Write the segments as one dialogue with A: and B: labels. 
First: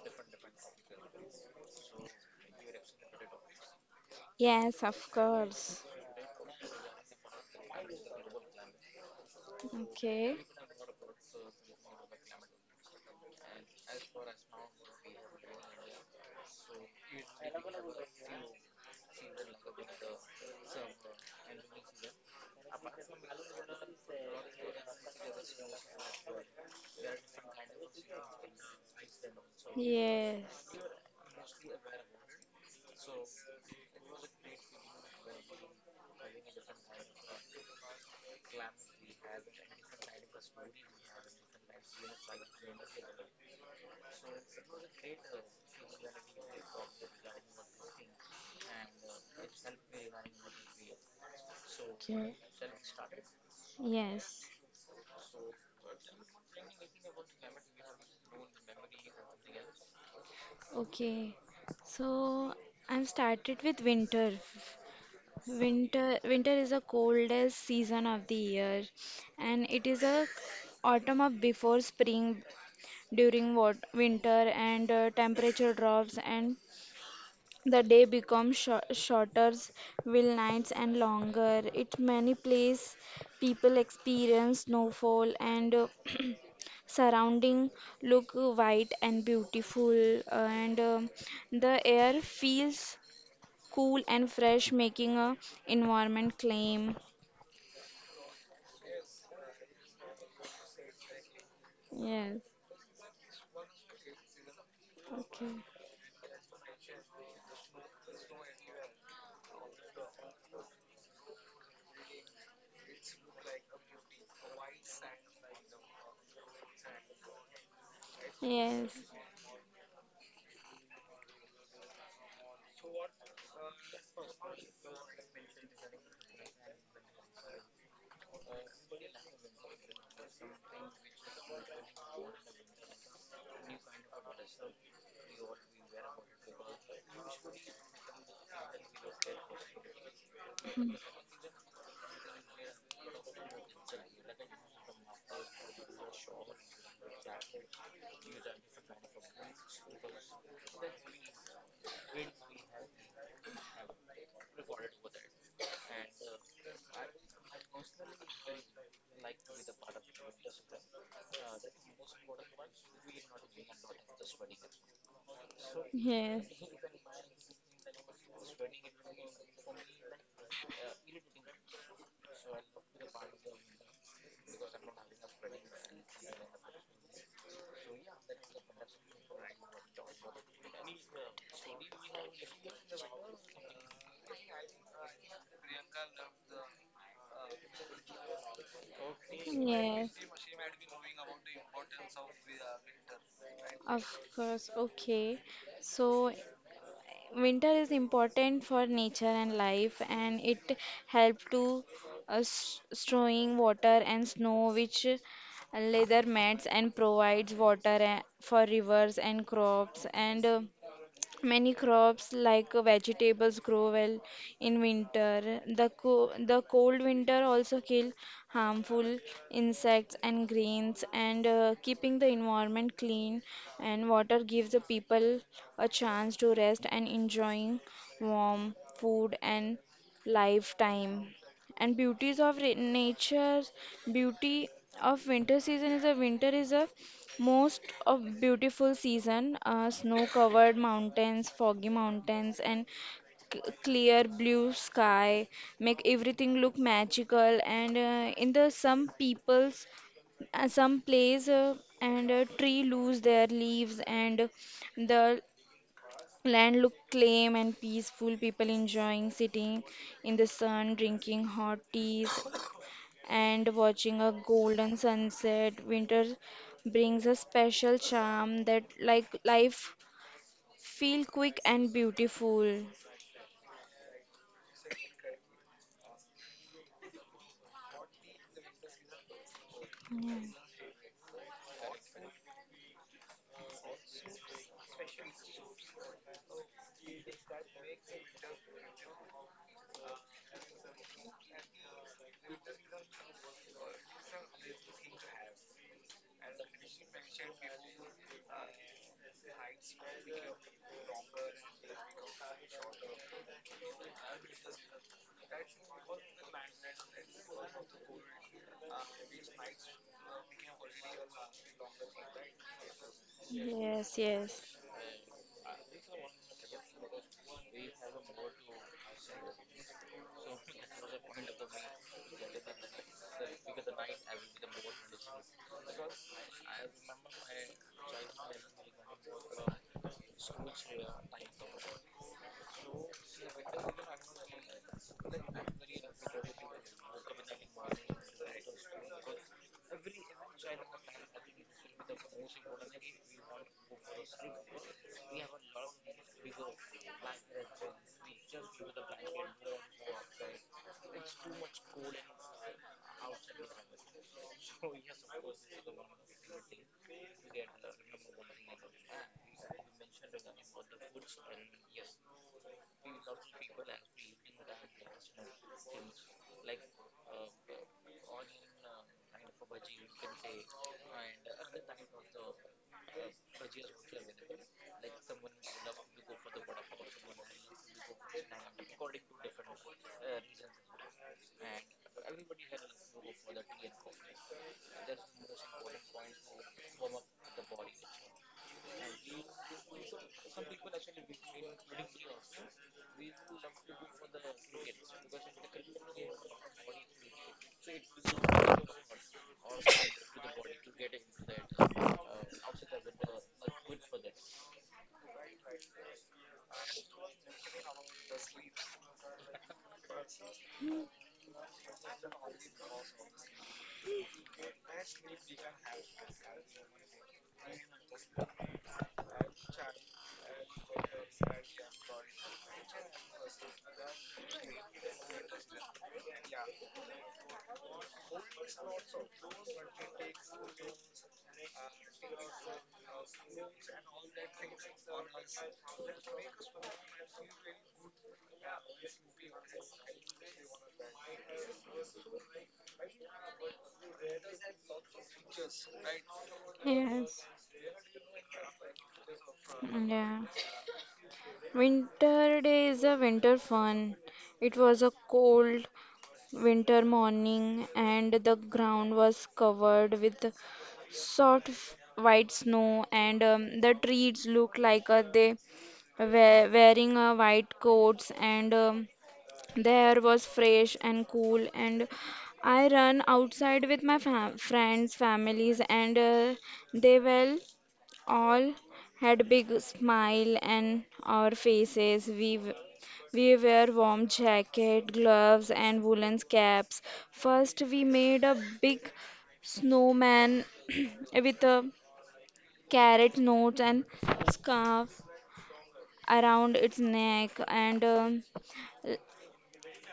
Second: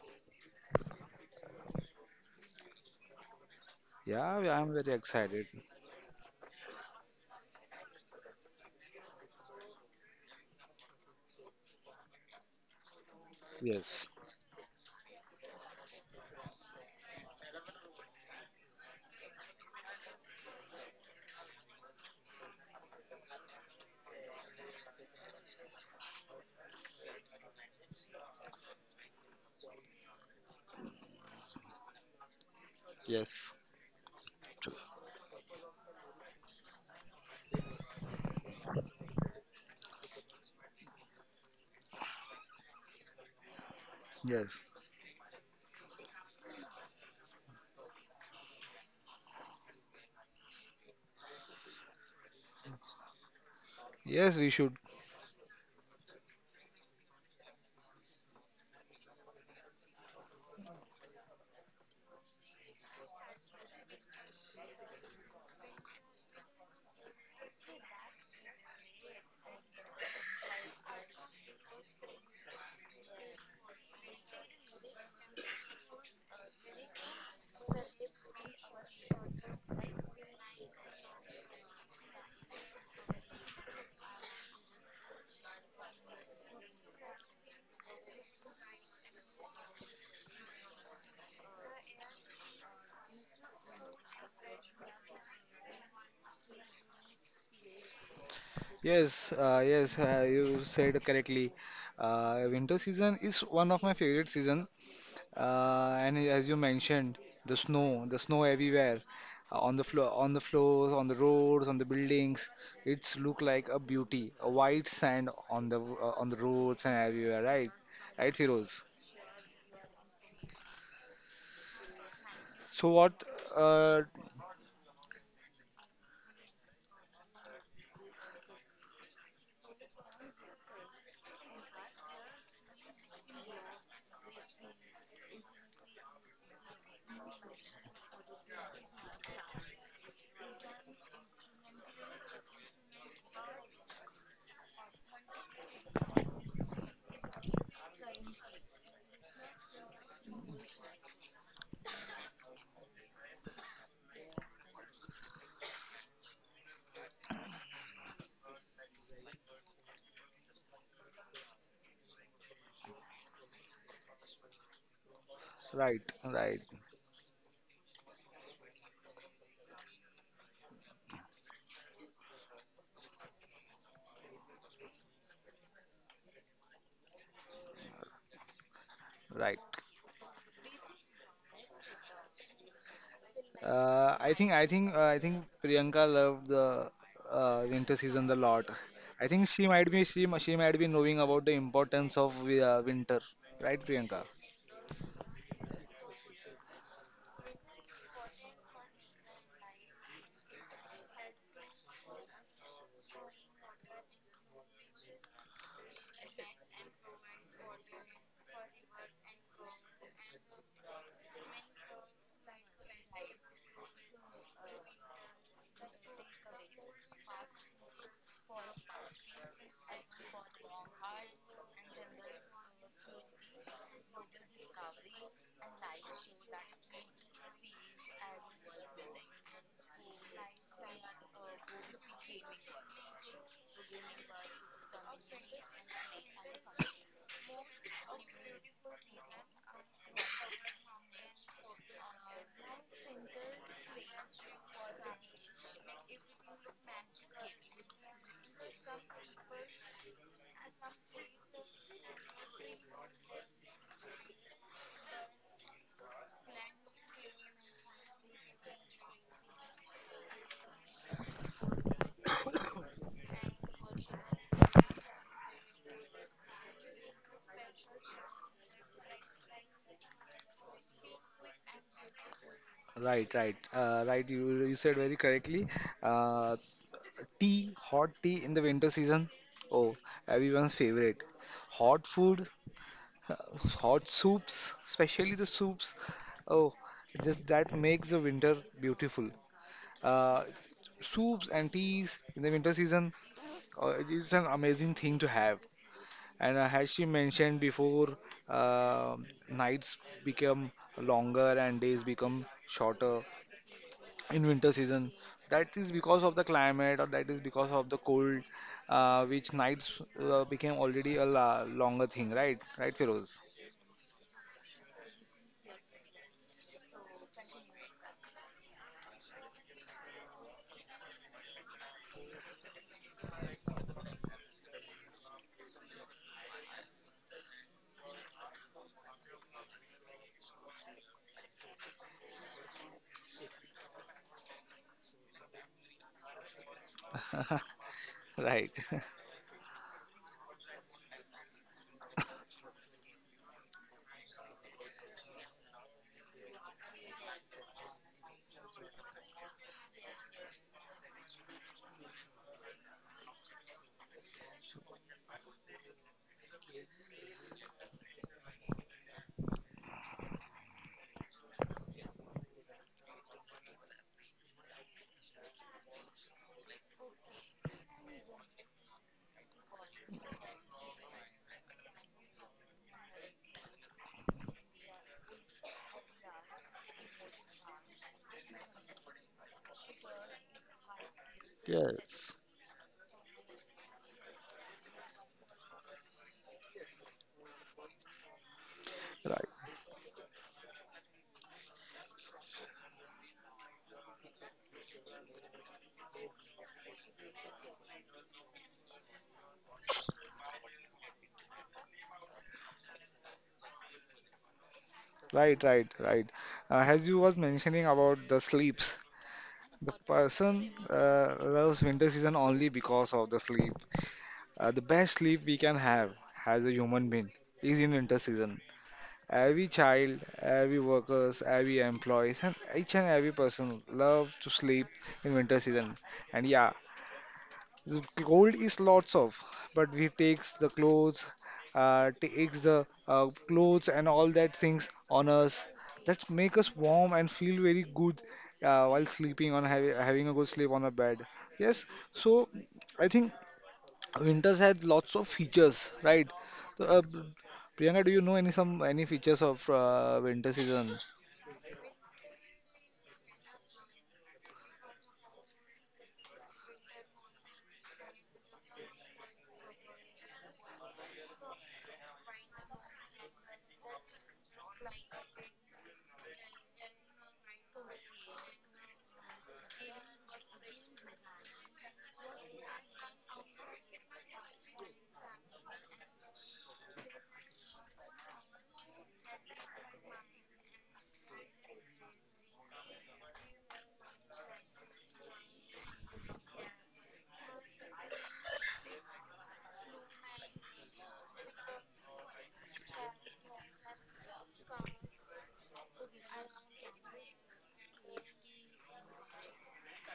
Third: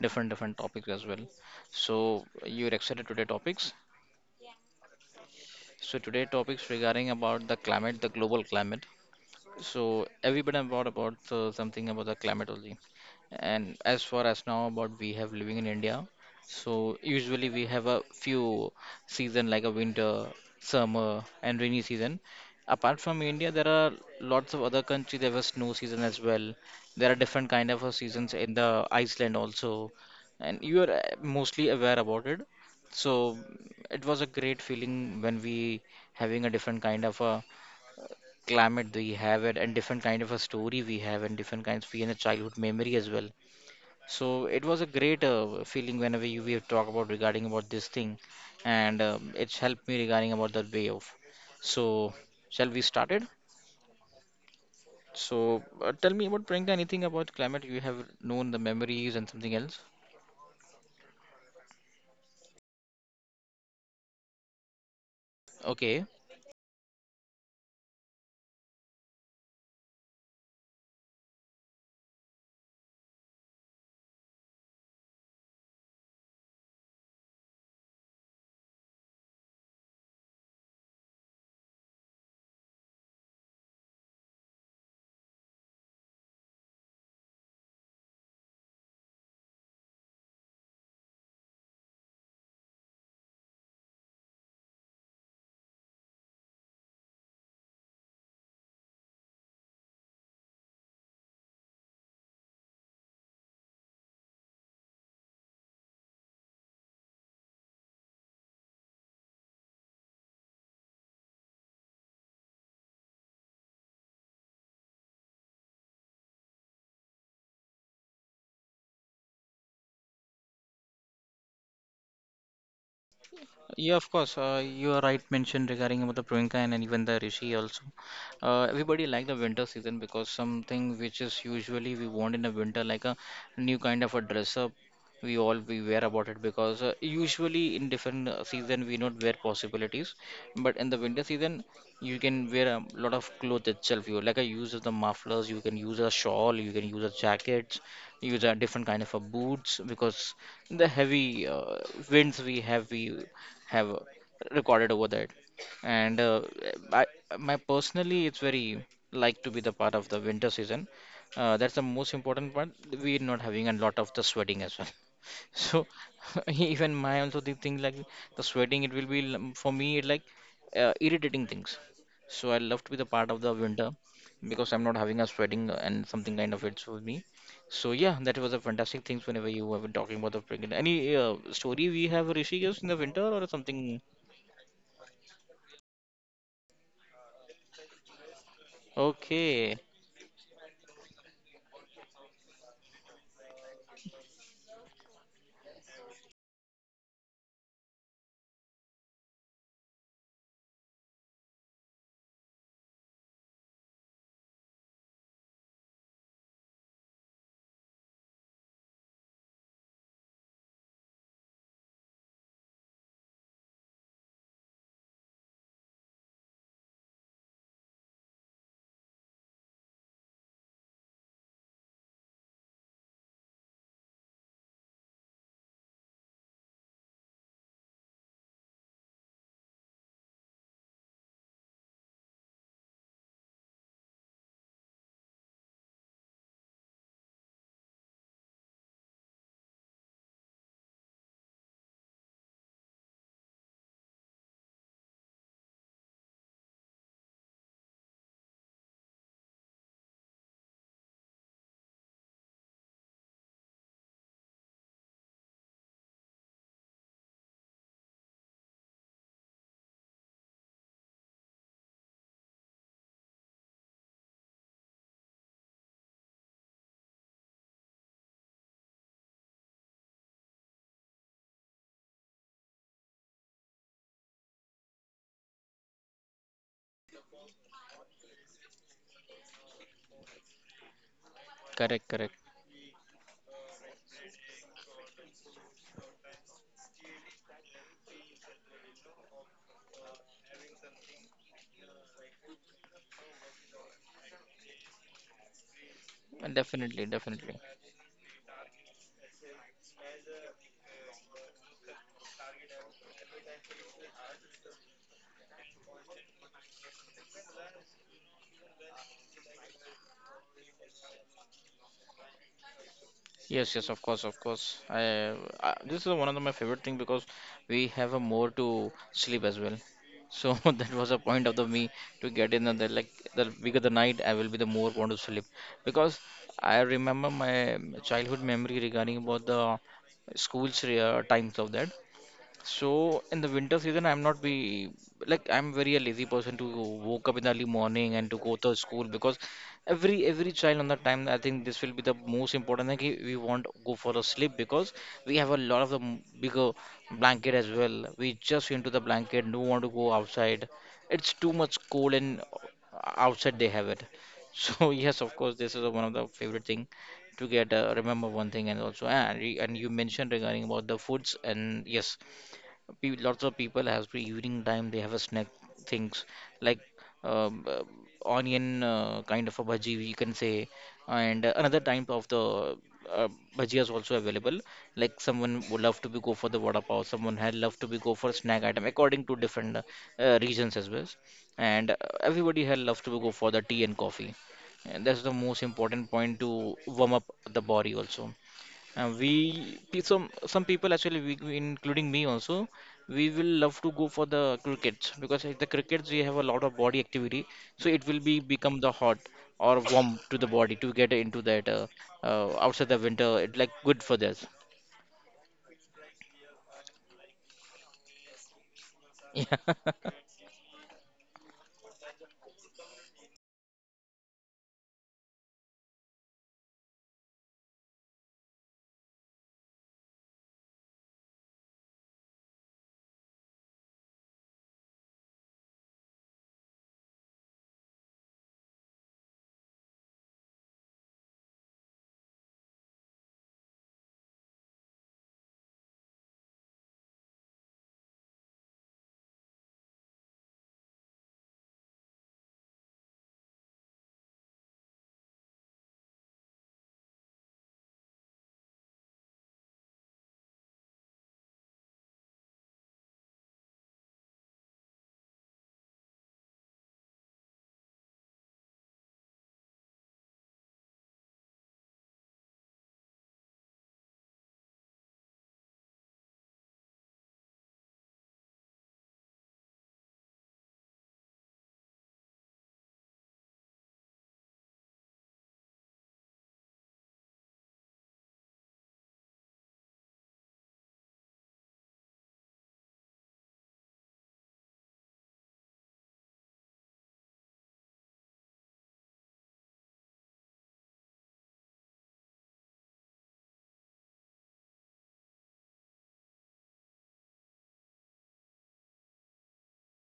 A: different different topics as well. So you're excited today topics.
B: Yeah, I'm
C: Yes,
B: very
C: of
B: excited.
C: course.
A: So today topics regarding about the climate, the global climate. So
C: Okay.
A: everybody brought about something about the climate only. And as
B: Yes,
A: far as now about we have living in India, so usually we have a few season like a winter, summer, and rainy season. Apart from India, there are lots of other countries. There was snow season as well. There are different kind of seasons in the Iceland also,
C: Yes.
A: and you are mostly aware about it. So
B: yes,
A: it was a great
B: true.
A: feeling when we having a different kind of a climate we have it, and different kind of a story we have, and different kinds of we in a childhood memory as well. So
B: Yes,
A: it was a great feeling whenever you we have talked about regarding about this thing. And it's helped me regarding about that way of. So
C: Okay.
A: shall we started?
B: yes,
C: Yes.
B: we should.
A: So tell me about Priyanka anything about climate you have known the memories and something else.
C: Okay. So I'm started with winter.
A: Okay.
C: Winter is the coldest season of the year, and it is a autumn of before spring during what winter and temperature drops and the day becomes shorter, will nights and longer. It many place people experience snowfall and surrounding look white and beautiful, and the air feels cool and fresh, making a environment claim.
B: Yes, yes, you said correctly.
C: Yes.
B: Winter season is one of my favorite season.
C: Okay.
B: And as you mentioned, the snow everywhere, on the floor, on the floors, on the roads, on the buildings. It's look like a beauty, a white sand on the roads and everywhere, right? Right, Firoz?
C: Yes.
B: So what?
A: Yeah,
B: Uh,
A: of course. You are right mentioned regarding about the Priyanka and, even the Rishi also. Everybody like the winter season because something which is usually we want in the winter like a new kind of a dress up. We all we wear about it because usually in different season we not wear possibilities, but in the winter season you can wear a lot of clothes itself. You like a use of the mufflers, you can use a shawl, you can use a jacket, use a different kind of a boots because the heavy winds we have recorded over that. And I, my personally, it's very like to be the part of the winter season. That's the most important part. We're not having a lot of the sweating as well. So
B: right,
C: Yes.
B: right,
A: even my also the thing like the sweating, it will be for me it like irritating things. So I love to be the part of the winter because I'm not having a sweating and something kind of it's with me. So yeah, that was a fantastic things whenever
B: right.
A: you were talking about the pregnant. Any story we have Rishikesh in the winter or something?
B: I think Priyanka loved the winter season a lot. I think she
A: Okay,
B: might be,
C: Yes.
B: she, mi- she might be knowing about the importance of winter, right,
C: Of
B: Priyanka?
C: course, okay. So winter is important for nature and life, and it helps to storing water and snow, which leather mats and provides water for rivers and crops, and many crops like vegetables grow well in winter. The cold winter also kill harmful insects and grains, and keeping the environment clean, and water gives the people a chance to rest and enjoying warm food and lifetime. And beauties of nature, beauty of winter season is a winter is a most of beautiful season are snow-covered mountains, foggy mountains, and clear blue sky make everything look magical. And in the some people's some place and a tree lose their leaves, and the land look calm and peaceful. People enjoying sitting in the sun, drinking hot teas, and watching a golden sunset. Winter brings a special charm that like life feel quick and beautiful.
B: Right, right, right. You said very correctly. Uh, Tea, hot tea in the winter season. Oh,
C: Yeah.
B: everyone's favorite. Hot
A: correct, correct.
B: food, hot soups, especially the soups. Oh, just that makes the winter beautiful. uh, Soups and teas in the winter season. It is an amazing thing to have. And as she
A: Definitely, definitely.
B: mentioned before, uh, nights become longer and days become shorter in winter season. That is because of the climate, or that is because of the cold, which nights became already a la longer thing, right? Right, Feroz?
A: Yes, yes, of
C: Yes,
A: course, of
C: yes.
A: course. This is one of the, my favorite thing because we have a more to sleep as well. So that was a point of the me to get in and the like the bigger the night I will be the more want to sleep because I remember my childhood memory regarding about the school's times of that. So in the winter season, I'm not be like I'm very a lazy person to woke up in the early morning and to go
B: Right.
A: to school because every child on the time I think this will be the most important thing. Ki We want to go for a sleep because we have a lot of the bigger blanket as well. We just into the blanket, don't want to go outside. It's too much cold and outside they have it. So yes, of course, this is one of the favorite thing to get remember one thing and also and you mentioned regarding about the foods and yes lots of people after evening time they have a snack things like um, uh, onion kind of a bhaji you can say and another type of the uh, bhaji is also available like someone would love to be go for the vada pav someone had love to be go for snack item according to different regions as well and
B: Yes,
A: everybody had love to go for the tea and coffee and that's the most important point to warm up the body also we
B: right.
A: some people actually, including me also, we will love to go for the crickets because at the crickets we have a lot of body activity, so it will be become the hot or warm to the body to get into that outside the winter. It like good for this.
B: Right, right, right. As you was mentioning about the sleeps,
A: Yeah.
B: the person loves winter season only because of the sleep. The best sleep we can have as a human being is in winter season. Every child, every workers, every employees, and each and every person love to sleep in winter season. And yeah, the Gold is lots of, but we takes the clothes and all that things on us that make us warm and feel very good while sleeping on having a good sleep on a bed. Yes, so I think winters had lots of features, right? So,
C: Yes.
B: Priyanka, do you know any features of
C: Yeah.
B: winter season?
C: Winter day is a winter fun. It was a cold winter morning, and the ground was covered with soft white snow, and the trees looked like they were wearing white coats, and the air was fresh and cool. And I ran outside with my fam friends, families, and they were all had big smile on our faces. We wear warm jacket, gloves, and woolen caps. First, we made a big snowman with a carrot nose and scarf around its neck, and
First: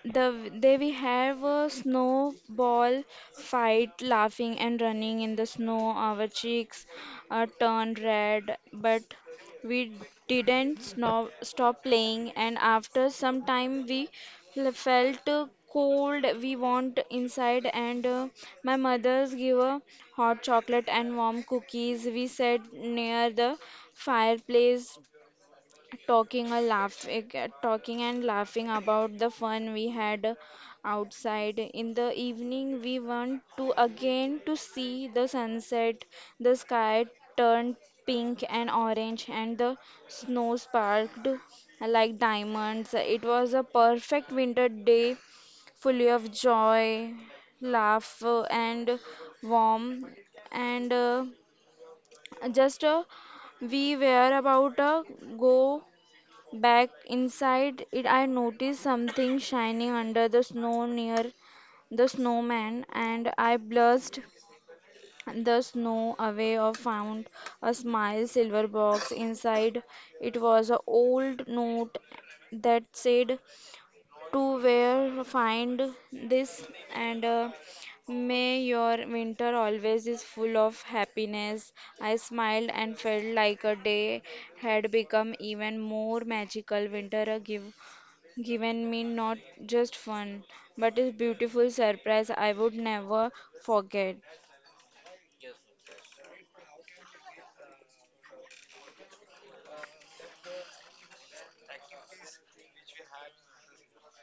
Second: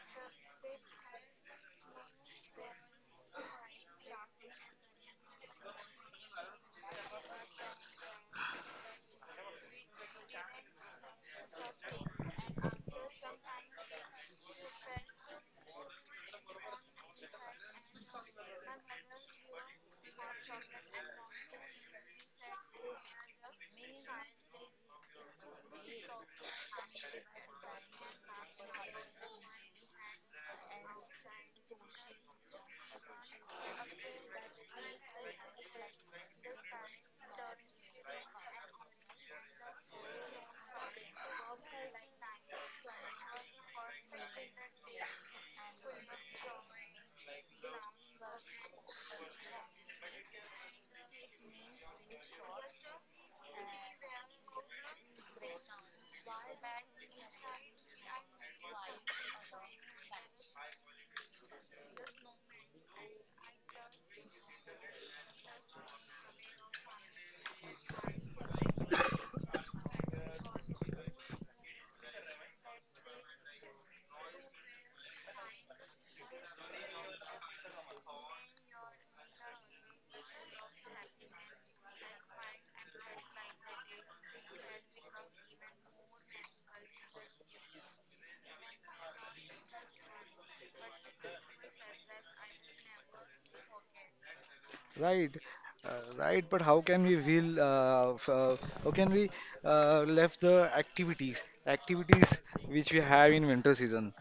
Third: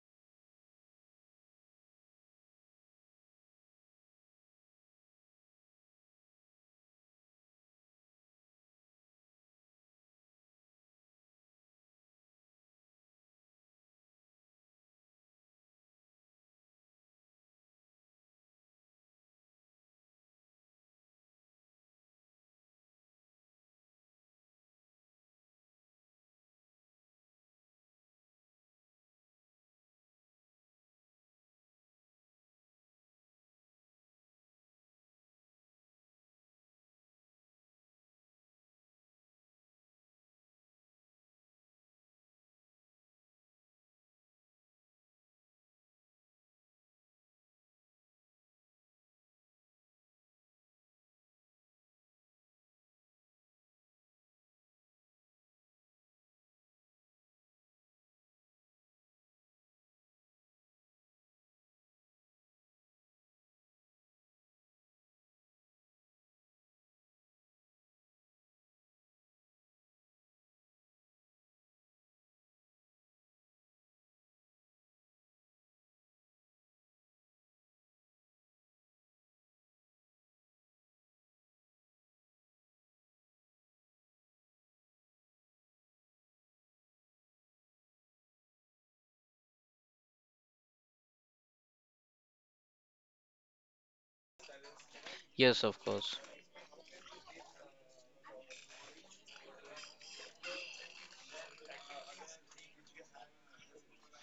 C: they we have a snowball fight, laughing and running in the snow. Our cheeks turned red, but we didn't snow, stop playing. And after some time, we felt cold. We want inside, and my mother's give a hot chocolate and warm cookies. We sat near the fireplace talking and laughing about the fun we had outside. In the evening, we went to again to see the sunset. The sky turned pink and orange, and the snow sparkled like diamonds. It was a perfect winter day, fully of joy, laugh and warm, and just we were about to go back inside it. I noticed something shining under the snow near the snowman, and I blushed the snow away or found a small silver box. Inside it was an old note that said, to where find this, and may your winter always is full of happiness. I smiled and felt like a day had become even more magical. Winter given me not just fun, but a beautiful surprise I would never forget.
B: Right,
A: Yes, of course.
B: right. But how can we will? How can we left the activities which we have in winter season?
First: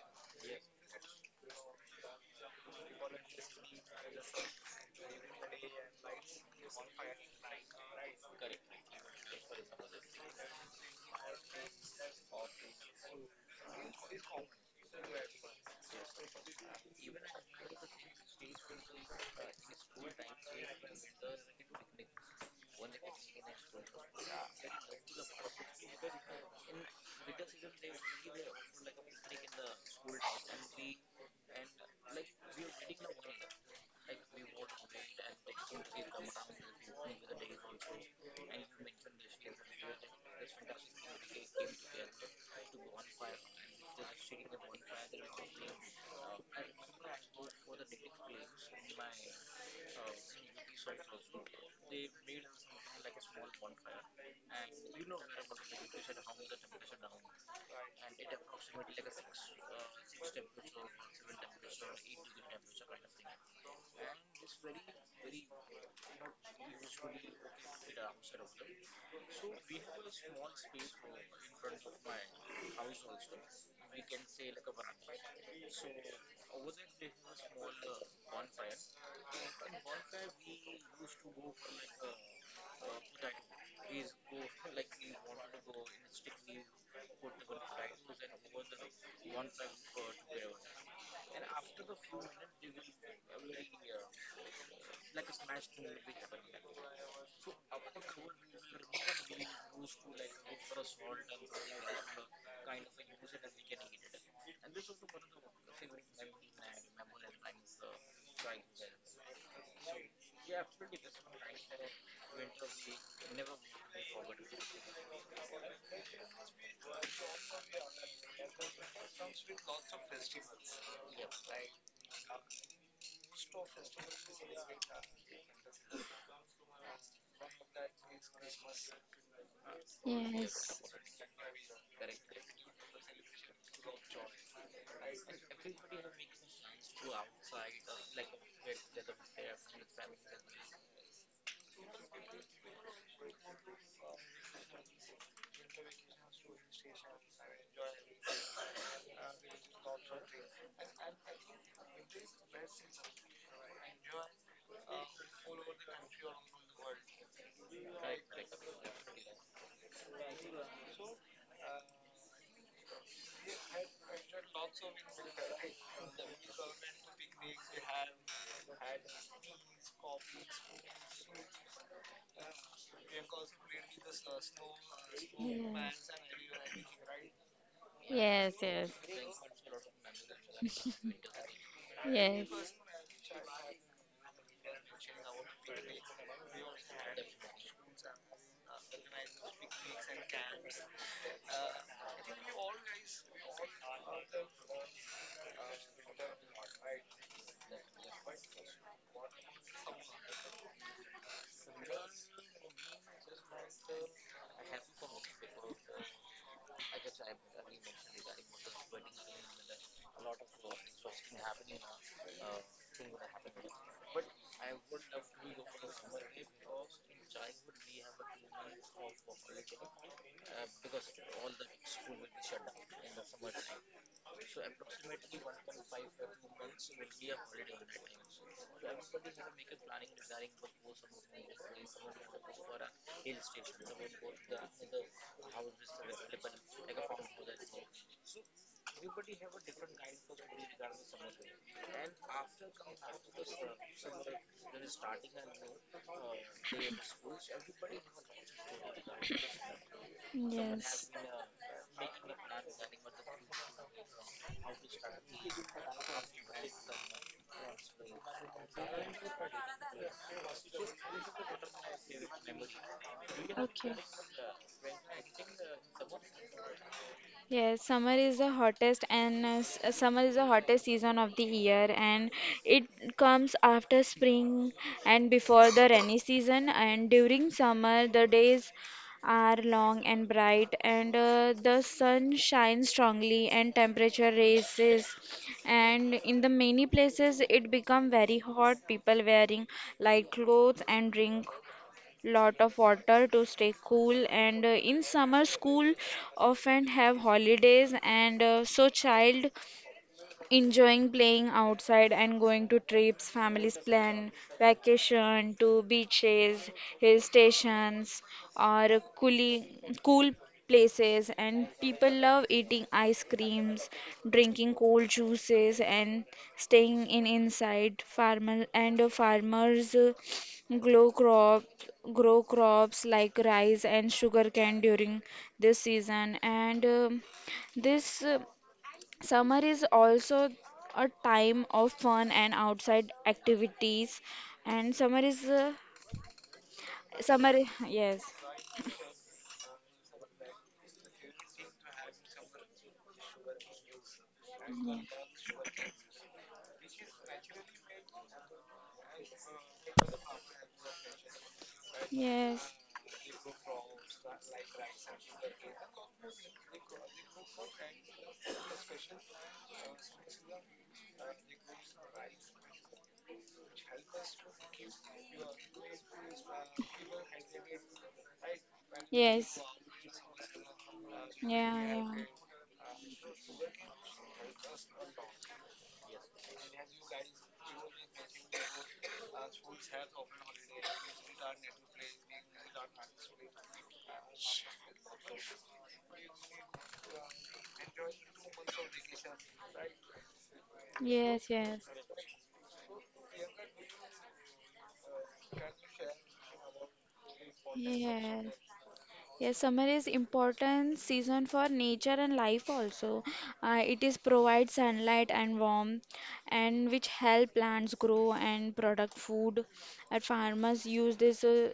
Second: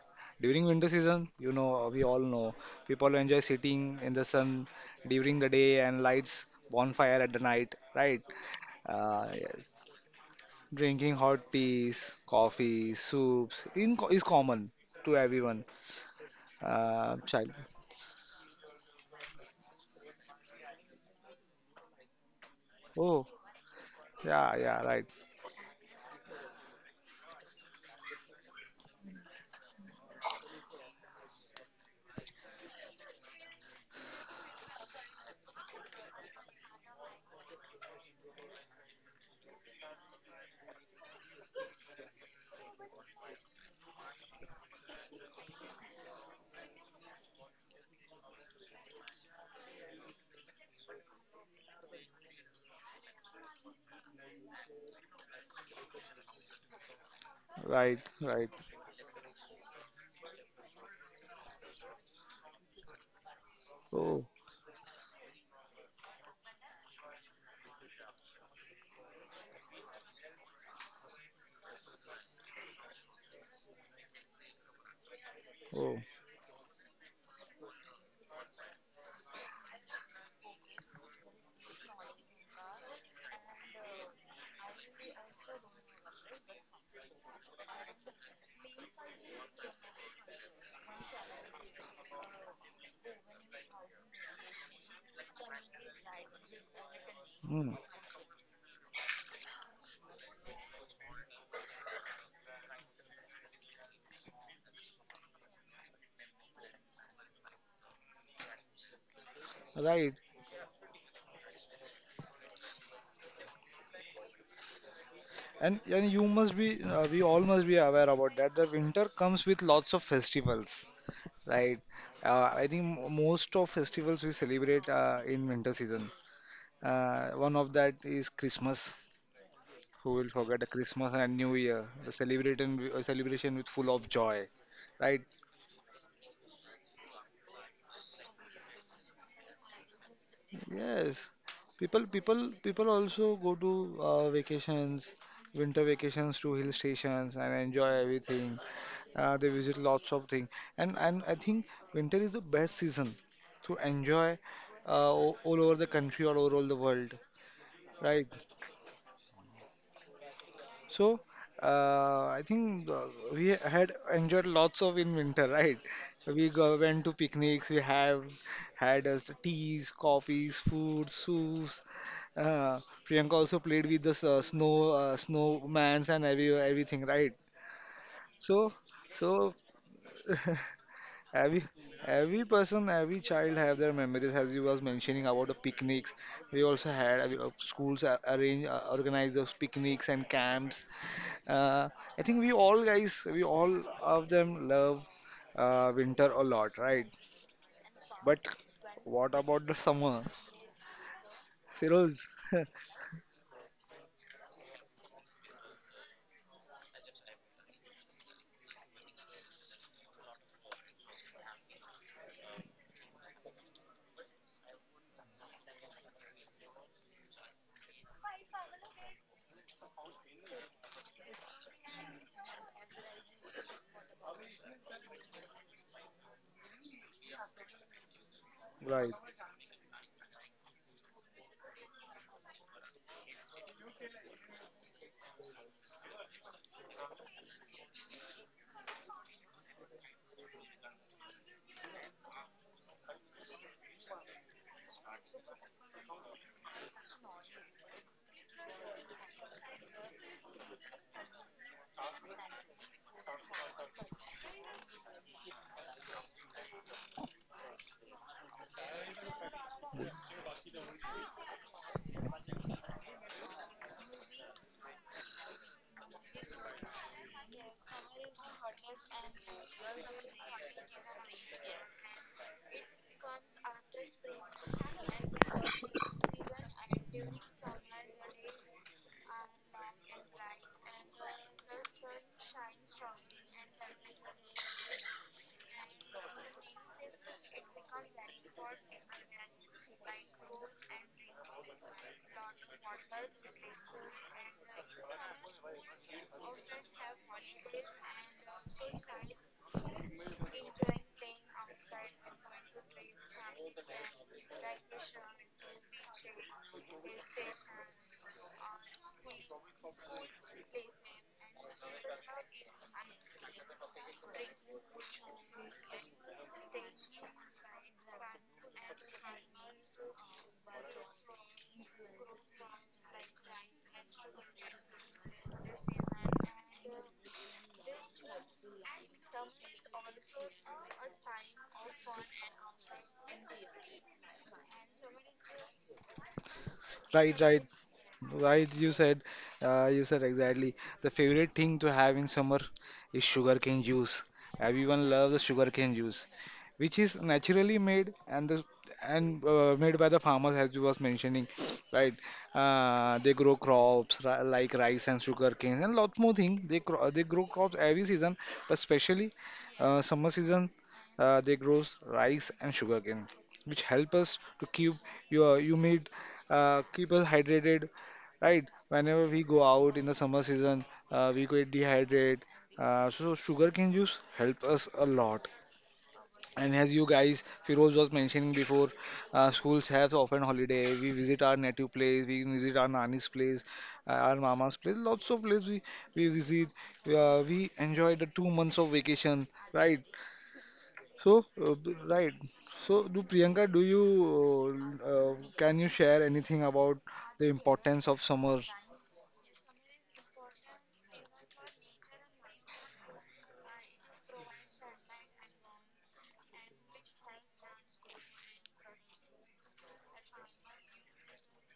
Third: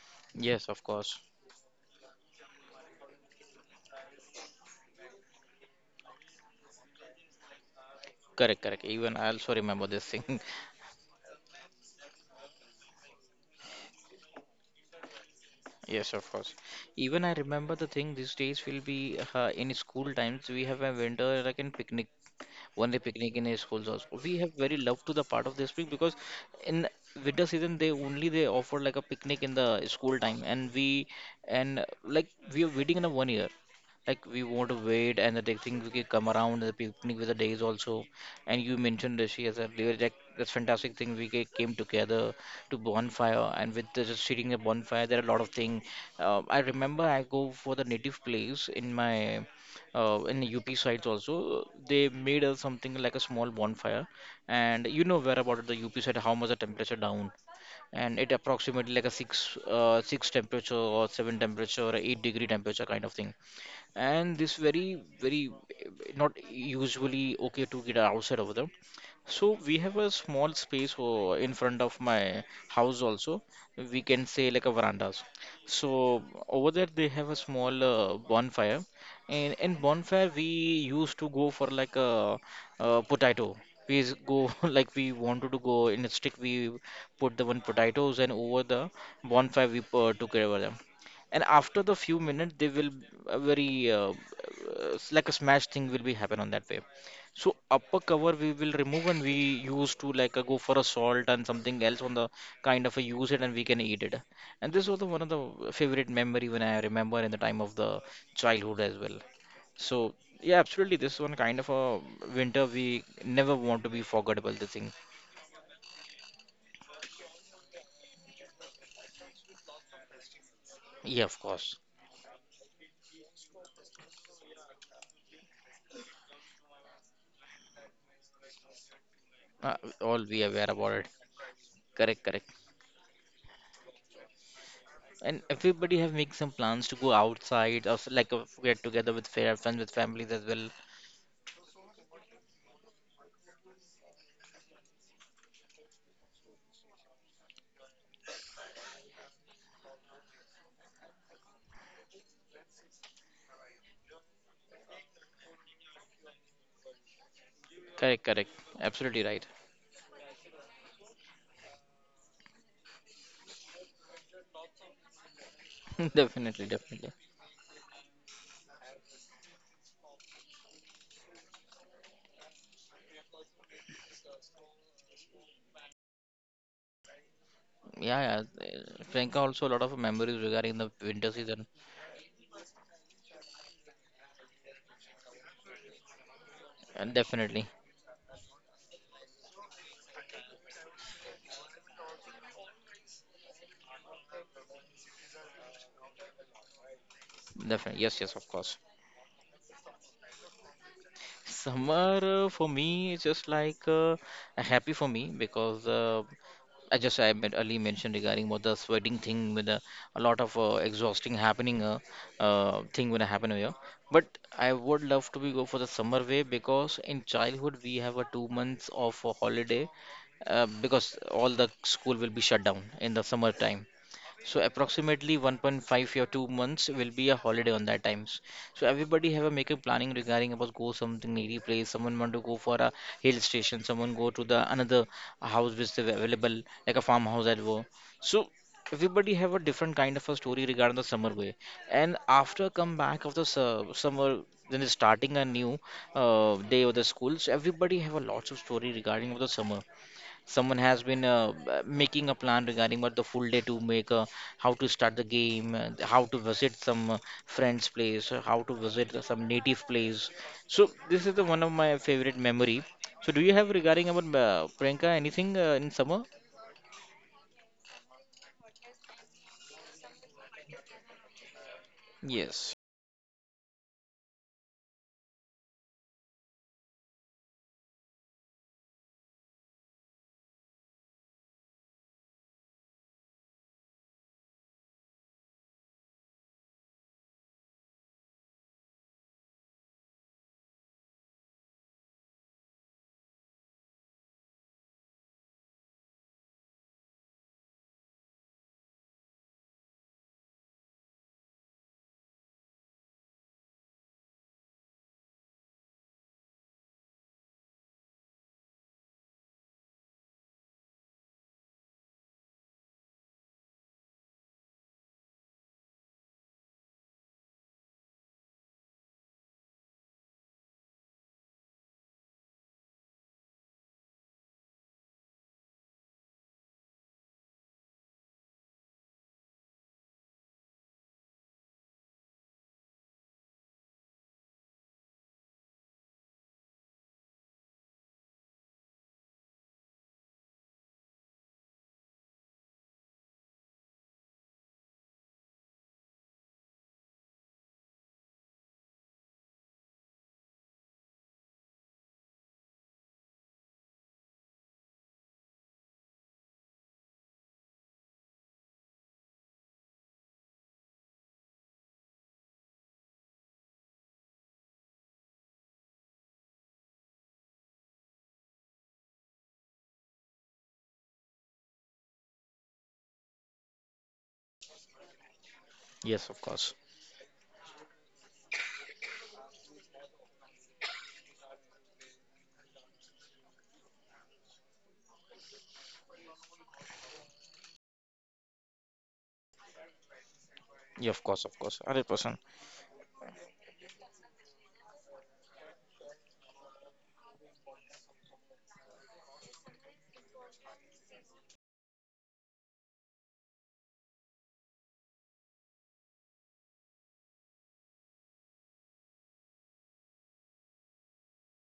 B: During
A: Yes, of
B: winter
A: course.
B: season, we all know people enjoy sitting in the sun during the day and lights bonfire at the night, right?
A: Correct, correct. Even I also
B: Yes.
A: remember this thing.
B: Drinking hot teas, coffee, soups in co is common to everyone.
A: Yes, of course. Even I
B: Child.
A: remember the thing these days will be in school times we have a winter like in picnic one day
B: Oh,
A: picnic in his schools also. We
B: yeah,
A: have very
B: yeah. Right,
A: love to the part of the spring because in winter season they only they offer like a picnic in the school time and we and like we are waiting in a one year like we want to wait and the next thing we can come around the picnic with the days also. And you mentioned Rishi as a leader like that's fantastic thing we came together to bonfire and with the, just sitting a bonfire there are a lot of thing. I remember I go for the native place in my in UP sides also, they made a, something like a small bonfire, and you know where about the UP side how much the temperature down,
B: right,
A: and it
B: right.
A: approximately like a six temperature or seven temperature or eight-degree temperature kind of thing,
B: Oh,
A: and this very very eh, not usually okay to get outside over there so we have a small space oh, in front of my house also. We can say like a verandas.
B: oh.
A: So over there they have a small bonfire, and in bonfire we used to go for like a, potato. We go like we wanted to go in a stick. We put the one potatoes and over the bonfire we took over them. And after the few minutes, they will a very like a smash thing will be happen on that way. So
B: Mm,
A: upper cover we will remove and we use to like go for a salt and something else on the kind of a use it and we can eat it. And this was the, one of the favorite memory when I remember in the time of the childhood as well.
B: right.
A: So yeah, absolutely, this one kind of a winter we never want to be forgettable. The thing,
B: And you must be we all must be aware about that. The winter comes with lots of festivals,
A: yeah, of
B: right?
A: course,
B: I think most of festivals we celebrate in winter season. One of that is Christmas. Who
A: all
B: will
A: we
B: forget the
A: aware
C: Yes.
A: about it.
B: Christmas and New Year? The
A: Correct, correct.
B: celebration with full of joy, right?
A: And everybody have make some plans to go outside or like get together with fair friends with families as well.
B: Yes. People also go to vacations, winter vacations to hill stations and enjoy everything. They visit lots of things, and I think winter is the best season to enjoy all over the country, or all over all the world,
A: Correct,
B: right?
A: correct. Absolutely right.
B: So, I think we had enjoyed lots of in winter, right? We
A: Definitely,
B: go, went to
A: definitely.
B: picnics, we have had us teas, coffees, food, soups. Uh, Priyanka also played with the snow snowmans and everything, right?
A: Yeah, yeah.
C: Yes.
B: So
C: Yes.
A: Priyanka
B: so.
A: also a lot of memories regarding the
C: Yes.
A: winter
B: Every
A: season.
B: every
C: Yes.
B: person, every child have their memories. As you was mentioning about the picnics, they also
A: And
B: had
A: definitely,
B: schools a- arrange organize those picnics and camps. Uh, I think we all guys, we all of them love winter a lot, right?
A: definitely. Yes, yes,
B: But
A: of course.
B: what about the summer,
A: Summer
B: Feroz?
A: for me is just like a happy for me because I just I met early mentioned regarding about the sweating thing with the, a lot of exhausting happening thing when I happen here. But I would love to be go for the summer way because in childhood we have a 2 months of a holiday because all the school will be shut down in the summer time. So approximately 1.5 or 2 months will be a holiday on that times. So
B: Right,
A: everybody have a make a planning regarding about go something needy place. Someone want to go for a hill station. Someone go to the another house which is available like a farmhouse at war. So everybody have a different kind of a story regarding the summer way. And after come back of the summer, then is starting a new day of the school. So everybody have a lots of story regarding of the summer someone has
C: Yes.
A: been making a plan regarding what the full day to make how to start the game how to visit some friends place or how to visit some native place so this is the one of my favorite memory so do you have
C: Okay.
A: regarding about Priyanka anything in summer
C: Yes, summer is the hottest and summer is the hottest season of the year, and
A: Yes.
C: it comes after spring and before the rainy season, and during summer the days are long and bright, and the sun shines strongly and temperature rises, and in the many places it become very hot. People wearing light clothes and drink lot of water to stay cool, and in summer school often have holidays, and so child enjoying playing outside and going to trips. Families plan vacation to beaches, hill stations, or cooling, cool places, and people love eating ice creams, drinking cold juices, and staying in inside farmer, and farmers grow crop grow crops like rice and sugarcane during this season, and this summer is also a time of fun and outside activities, and summer is
B: right,
C: summer.
B: right,
C: Yes,
B: right. You said exactly. The favorite thing to have in summer is sugarcane juice. Everyone loves the sugarcane juice. Which is naturally made and the and made by the farmers as you was mentioning, right?
C: yes,
B: They grow crops like rice and sugar canes and lots more things they grow crops every season, but especially summer season. They grows rice and sugar cane which help us to keep your you meat keep us hydrated, right? Whenever we
C: yes,
B: go out in the summer season, we get
C: yeah, yeah,
B: dehydrated. So sugarcane juice help us a lot.
A: Yes, of
B: And
A: course.
B: as you guys, Firoz, was mentioning before, schools have often holiday. We visit our native place, we visit our nani's place, our mama's place, lots of places we visit. We enjoy the 2 months of vacation, right?
A: Yeah, of
B: So,
A: course,
C: yes,
A: of course,
C: yes,
B: right.
A: 100%,
B: So, do Priyanka, do you, can you share anything about the importance of
C: yes.
B: summer?
C: Yes, summer is important season for nature and life also. It is provide sunlight and warmth, and which help plants grow and product food. And farmers use this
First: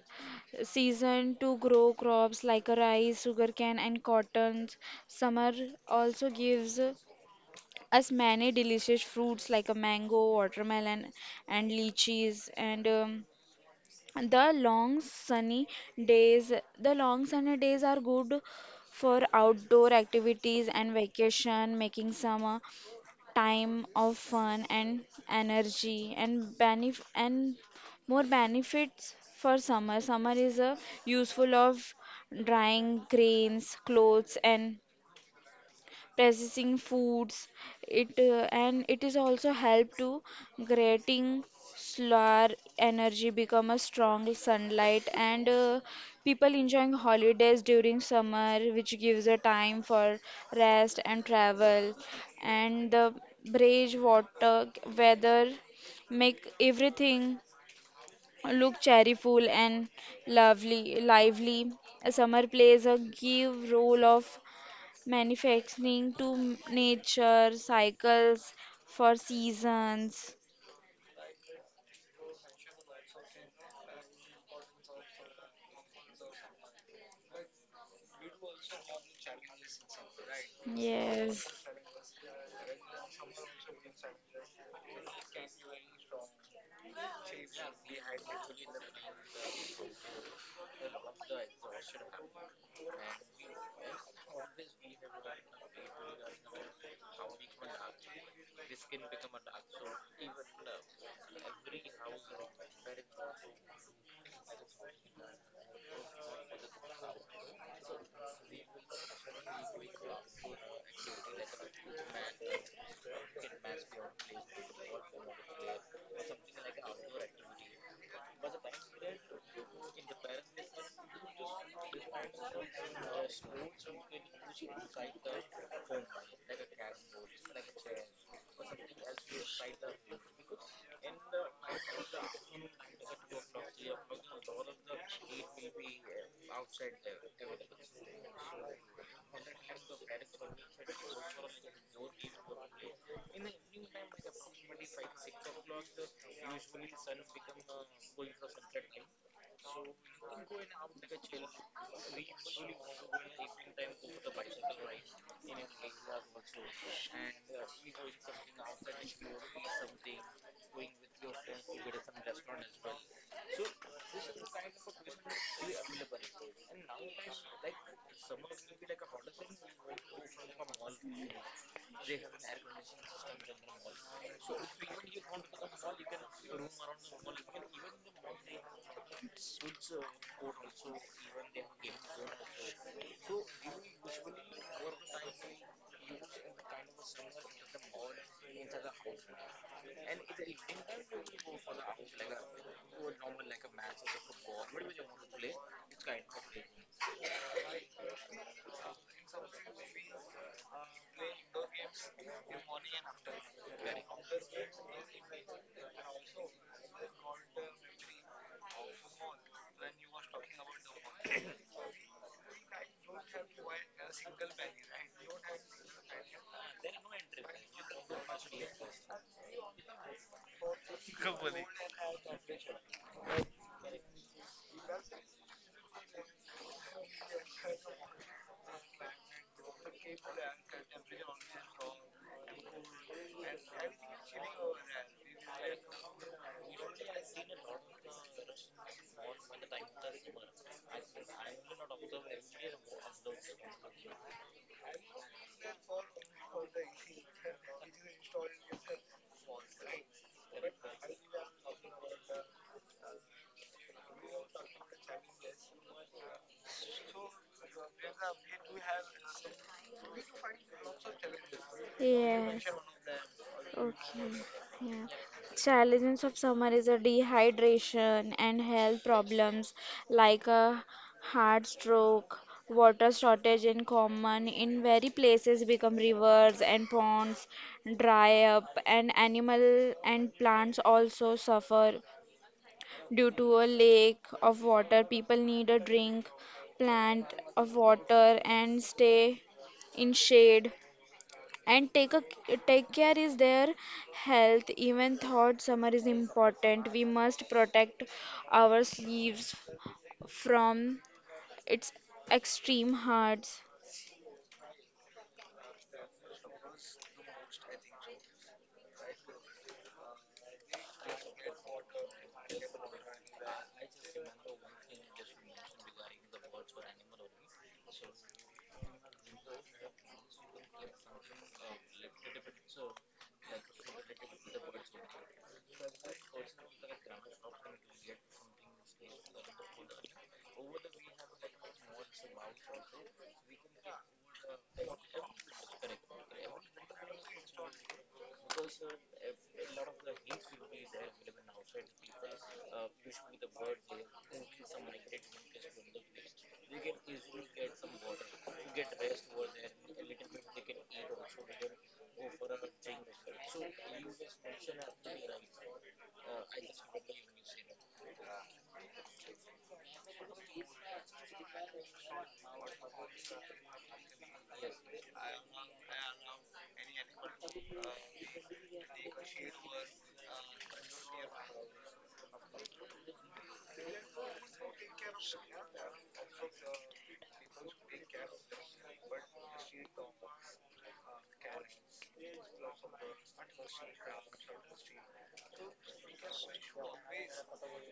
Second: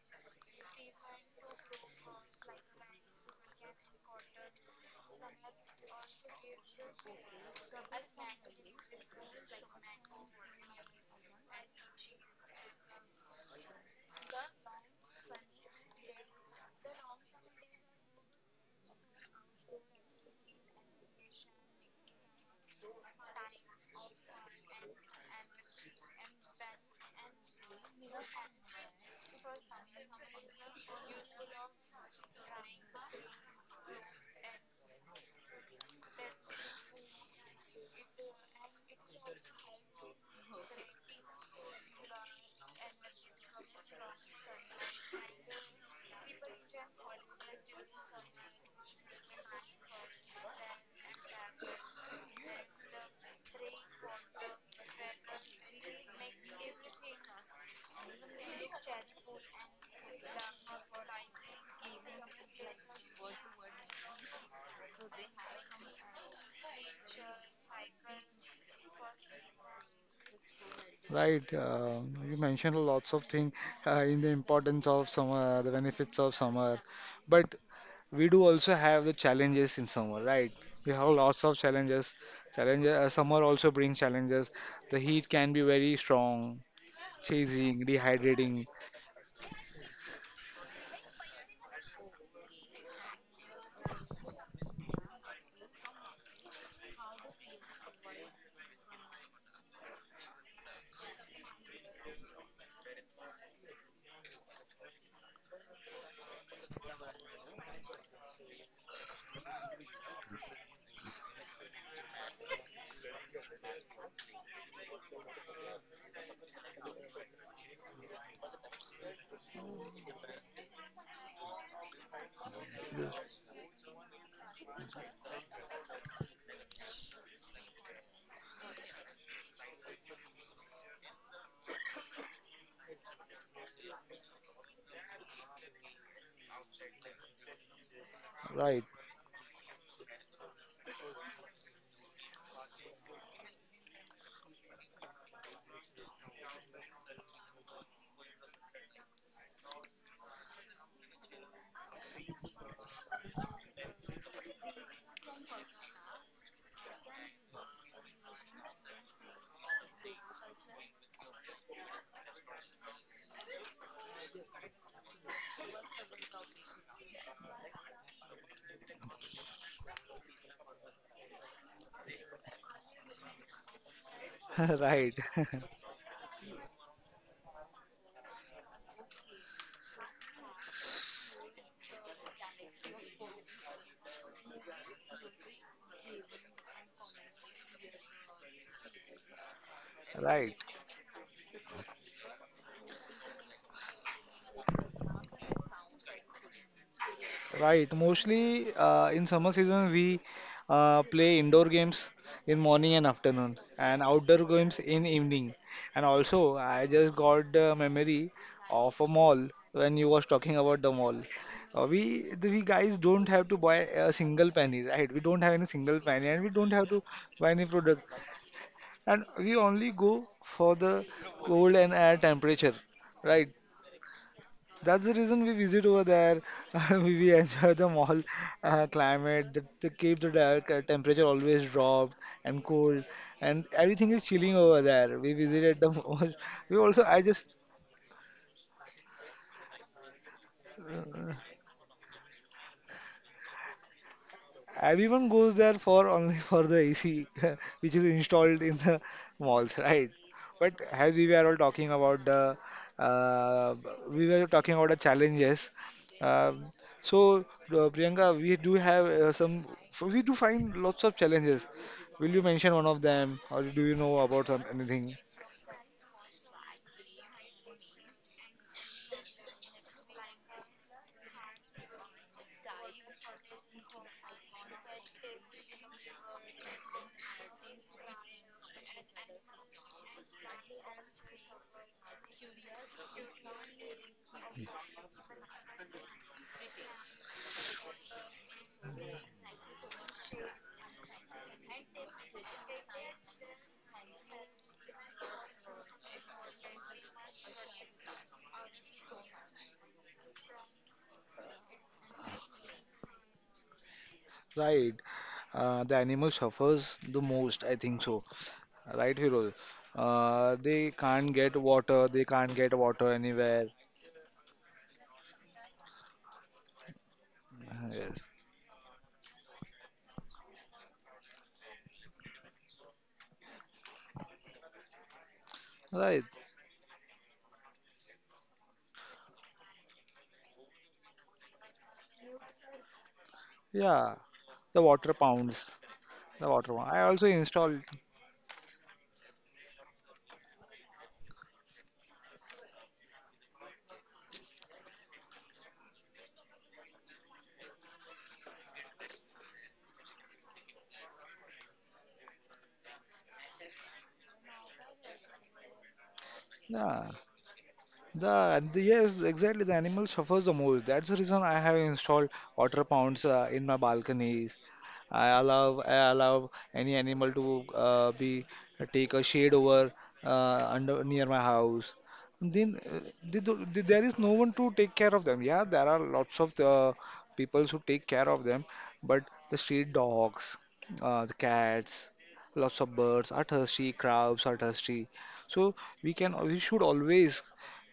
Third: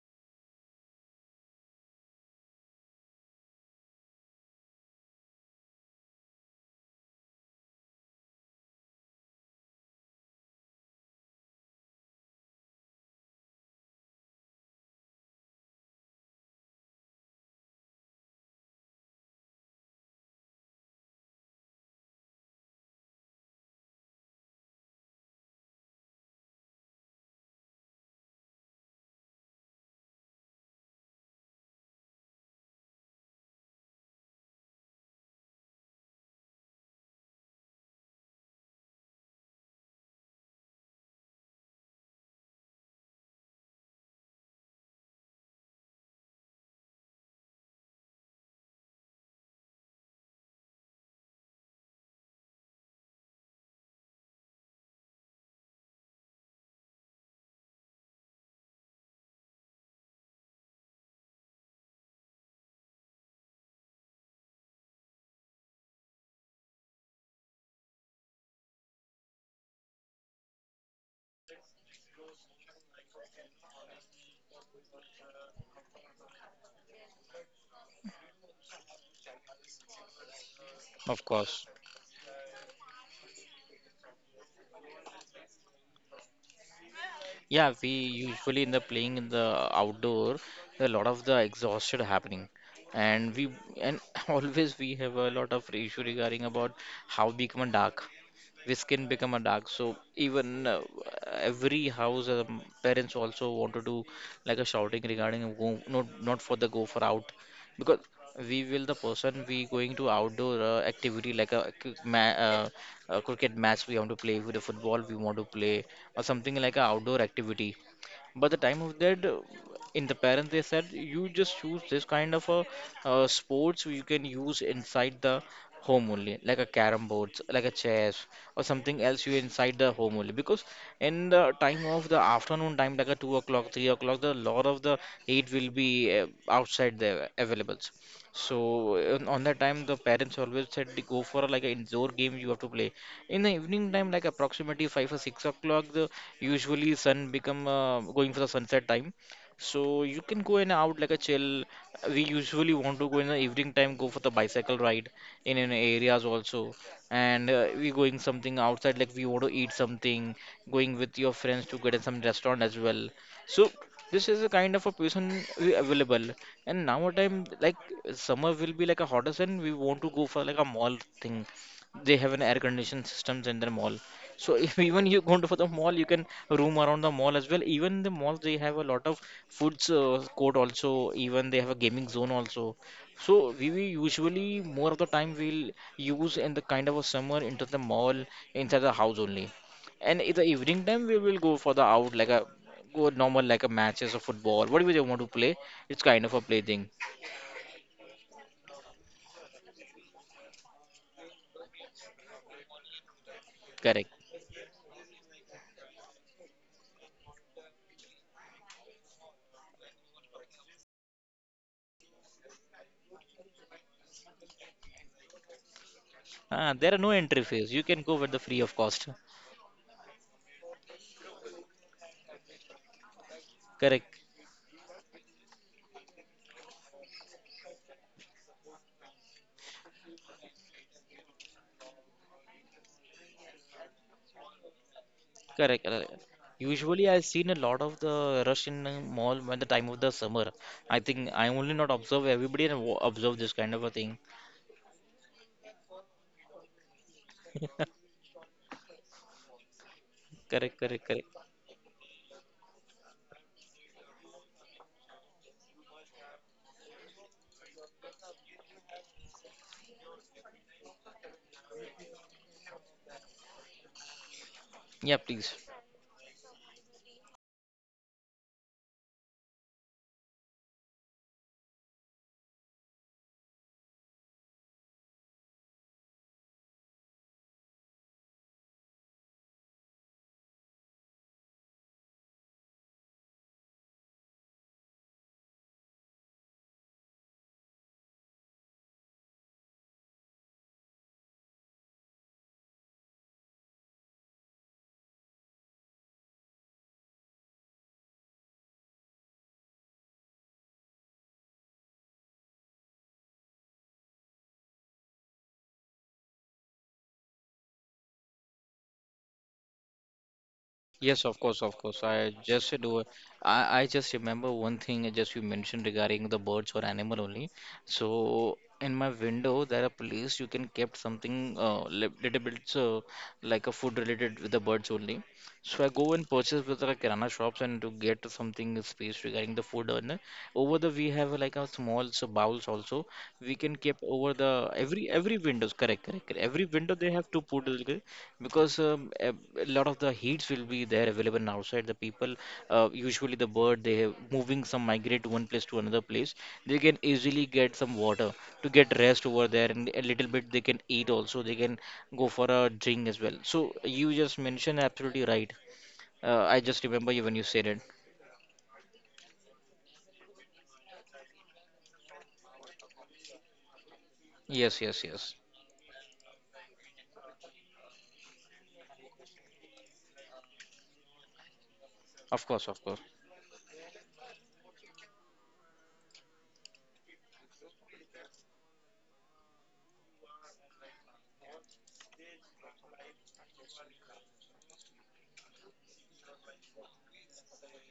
C: season to grow crops like rice, sugarcane, and cotton. Summer also gives us many delicious fruits like a mango, watermelon, and lychees, and the long sunny days, the long sunny days are good for outdoor activities and vacation, making summer time of fun and energy and benef and more benefits for summer. Summer is a useful of drying grains, clothes, and processing foods. It and it is also help to creating solar energy become a strong sunlight, and people enjoying holidays during summer, which gives a time for rest and travel, and the bridge water weather make everything look cheerful and lovely lively. A summer plays a give role of manufacturing to nature, cycles for seasons.
B: Right, you mentioned lots of things in the importance of summer, the benefits of summer. But we do also have the challenges in summer, right? We have
A: of
B: lots
C: Yes,
B: of
A: course.
B: challenges. Challenges, summer also brings challenges. The heat can be very strong,
A: Yeah,
B: chasing,
A: we usually
B: dehydrating,
A: in the playing in the outdoor, a lot of the exhaustion happening, and we and always we have a lot of issue regarding about how become dark, the skin become a dark. So even every house, parents also want to do like a shouting regarding a go, not for the go for out. Because we will the person we going to outdoor activity like a, a cricket match we want to play, with the football we want to play, or something like a outdoor activity. But the time of that, in the parents, they said you just choose this kind of a sports you can use inside the home only, like a carom boards, like a chess, or something else you inside the home only. Because in the time of the afternoon time, like a 2 o'clock, 3 o'clock, the lot of the heat will be outside there available.
B: right?
A: So on that time, the parents always said go for like an indoor game you have to play. In the evening time, like approximately 5 or 6 o'clock, the usually sun become going for the sunset time, so you can go and out like a chill. We usually want to go in the evening time, go for the bicycle ride in areas also. And we going something outside like we want to eat something, going with your friends to get in some restaurant as well. So this is a kind of a person we available. And now time like summer will be like a hottest, and we want to go for like a mall thing. They have an air conditioned systems in their mall. So if even
B: Right,
A: you go to for the mall, you can roam around the mall as well. Even the malls, they have a lot of foods court also, even they have a gaming zone also. So we usually more of the time we'll use in the kind of a summer into the mall, inside the house only. And in the
B: right.
A: evening time we will go for the out like a go normal, like a matches of football, whatever they want to play. It's kind of a play thing.
B: Right. Mostly, in summer season we play indoor games in morning and afternoon, and
A: Correct.
B: outdoor games in evening. And also, I just got the memory of a mall when you was talking about the mall. We guys don't have to buy a single penny, right? We don't have any single penny, and we
A: Ah,
B: don't have
A: there are
B: to
A: no entry
B: buy any
A: fees, you can go
B: product,
A: with the free of cost.
B: and we only go for the cold and air temperature, right?
A: Correct.
B: That's the reason we visit over there. We enjoy the mall, climate that they keep the dark, temperature always dropped and cold, and everything is chilling over there. We visited
A: Correct,
B: the
A: correct.
B: mall. We also
A: Usually,
B: I
A: I've
B: just
A: seen a lot of the rush in the mall when the time of the summer. I think I only not observe everybody and observe this kind of a thing.
B: Everyone goes there for only for the AC, which is installed in the malls, right?
A: Correct,
B: But
A: correct,
B: as
A: correct.
B: we were all talking uh, about the challenges. Um so, Priyanka, we do find lots of challenges. Will you
C: yes.
B: mention one of them, or do you know
C: Okay.
B: about
C: Yeah.
B: anything?
A: Yeah, please.
C: Challenges of summer is a dehydration and health problems like a heart stroke. Water shortage in common in very places become rivers and ponds dry up, and animal and plants also suffer due to a lack of water. People need a drink, plant of water, and stay in shade, and take care is their health. Even thought summer is important, we must protect our sleeves from its extreme hearts.
B: Right. The animal suffers the most, I think so. Right, Hero. They
A: Yes,
B: can't
A: of
B: get
A: course, of course.
B: water, they
A: I
B: can't
A: just
B: get
A: do.
B: water anywhere.
A: I just remember one thing, just you mentioned regarding the birds or animal only.
B: Yes.
A: So in my window there are place you can kept something little bit like a food related with the birds only. So I go
B: Right.
A: and purchase with the kirana shops and to get something space regarding the food. And over the we have like a small so bowls also, we can keep
B: Yeah.
A: over the
B: The
A: every
B: water
A: every
B: pounds.
A: windows. Correct, correct, correct.
B: The
A: Every
B: water pound.
A: window
B: I
A: they
B: also
A: have to put
B: installed.
A: like, because a lot of the heats will be there available, and outside the people usually the bird moving some migrate to one place to another place. They can easily get some water to get rest over there, and a little bit they can eat also, they can go for a drink as well. So you just mentioned absolutely right. I just
B: Yeah.
A: remember you when you said it.
B: The yes, exactly. The animal suffers the most. That's the reason I have installed water pounds, in my balcony.
A: Yes, yes,
B: I
A: yes.
B: allow I allow any animal to be take a shade over, under near my house.
A: Of course,
B: Then
A: of course.
B: they do, there is no one to take care of them. Yeah, there are lots of the people who take care of them, but the street dogs, the cats, lots of birds are thirsty, crabs are thirsty. So we should always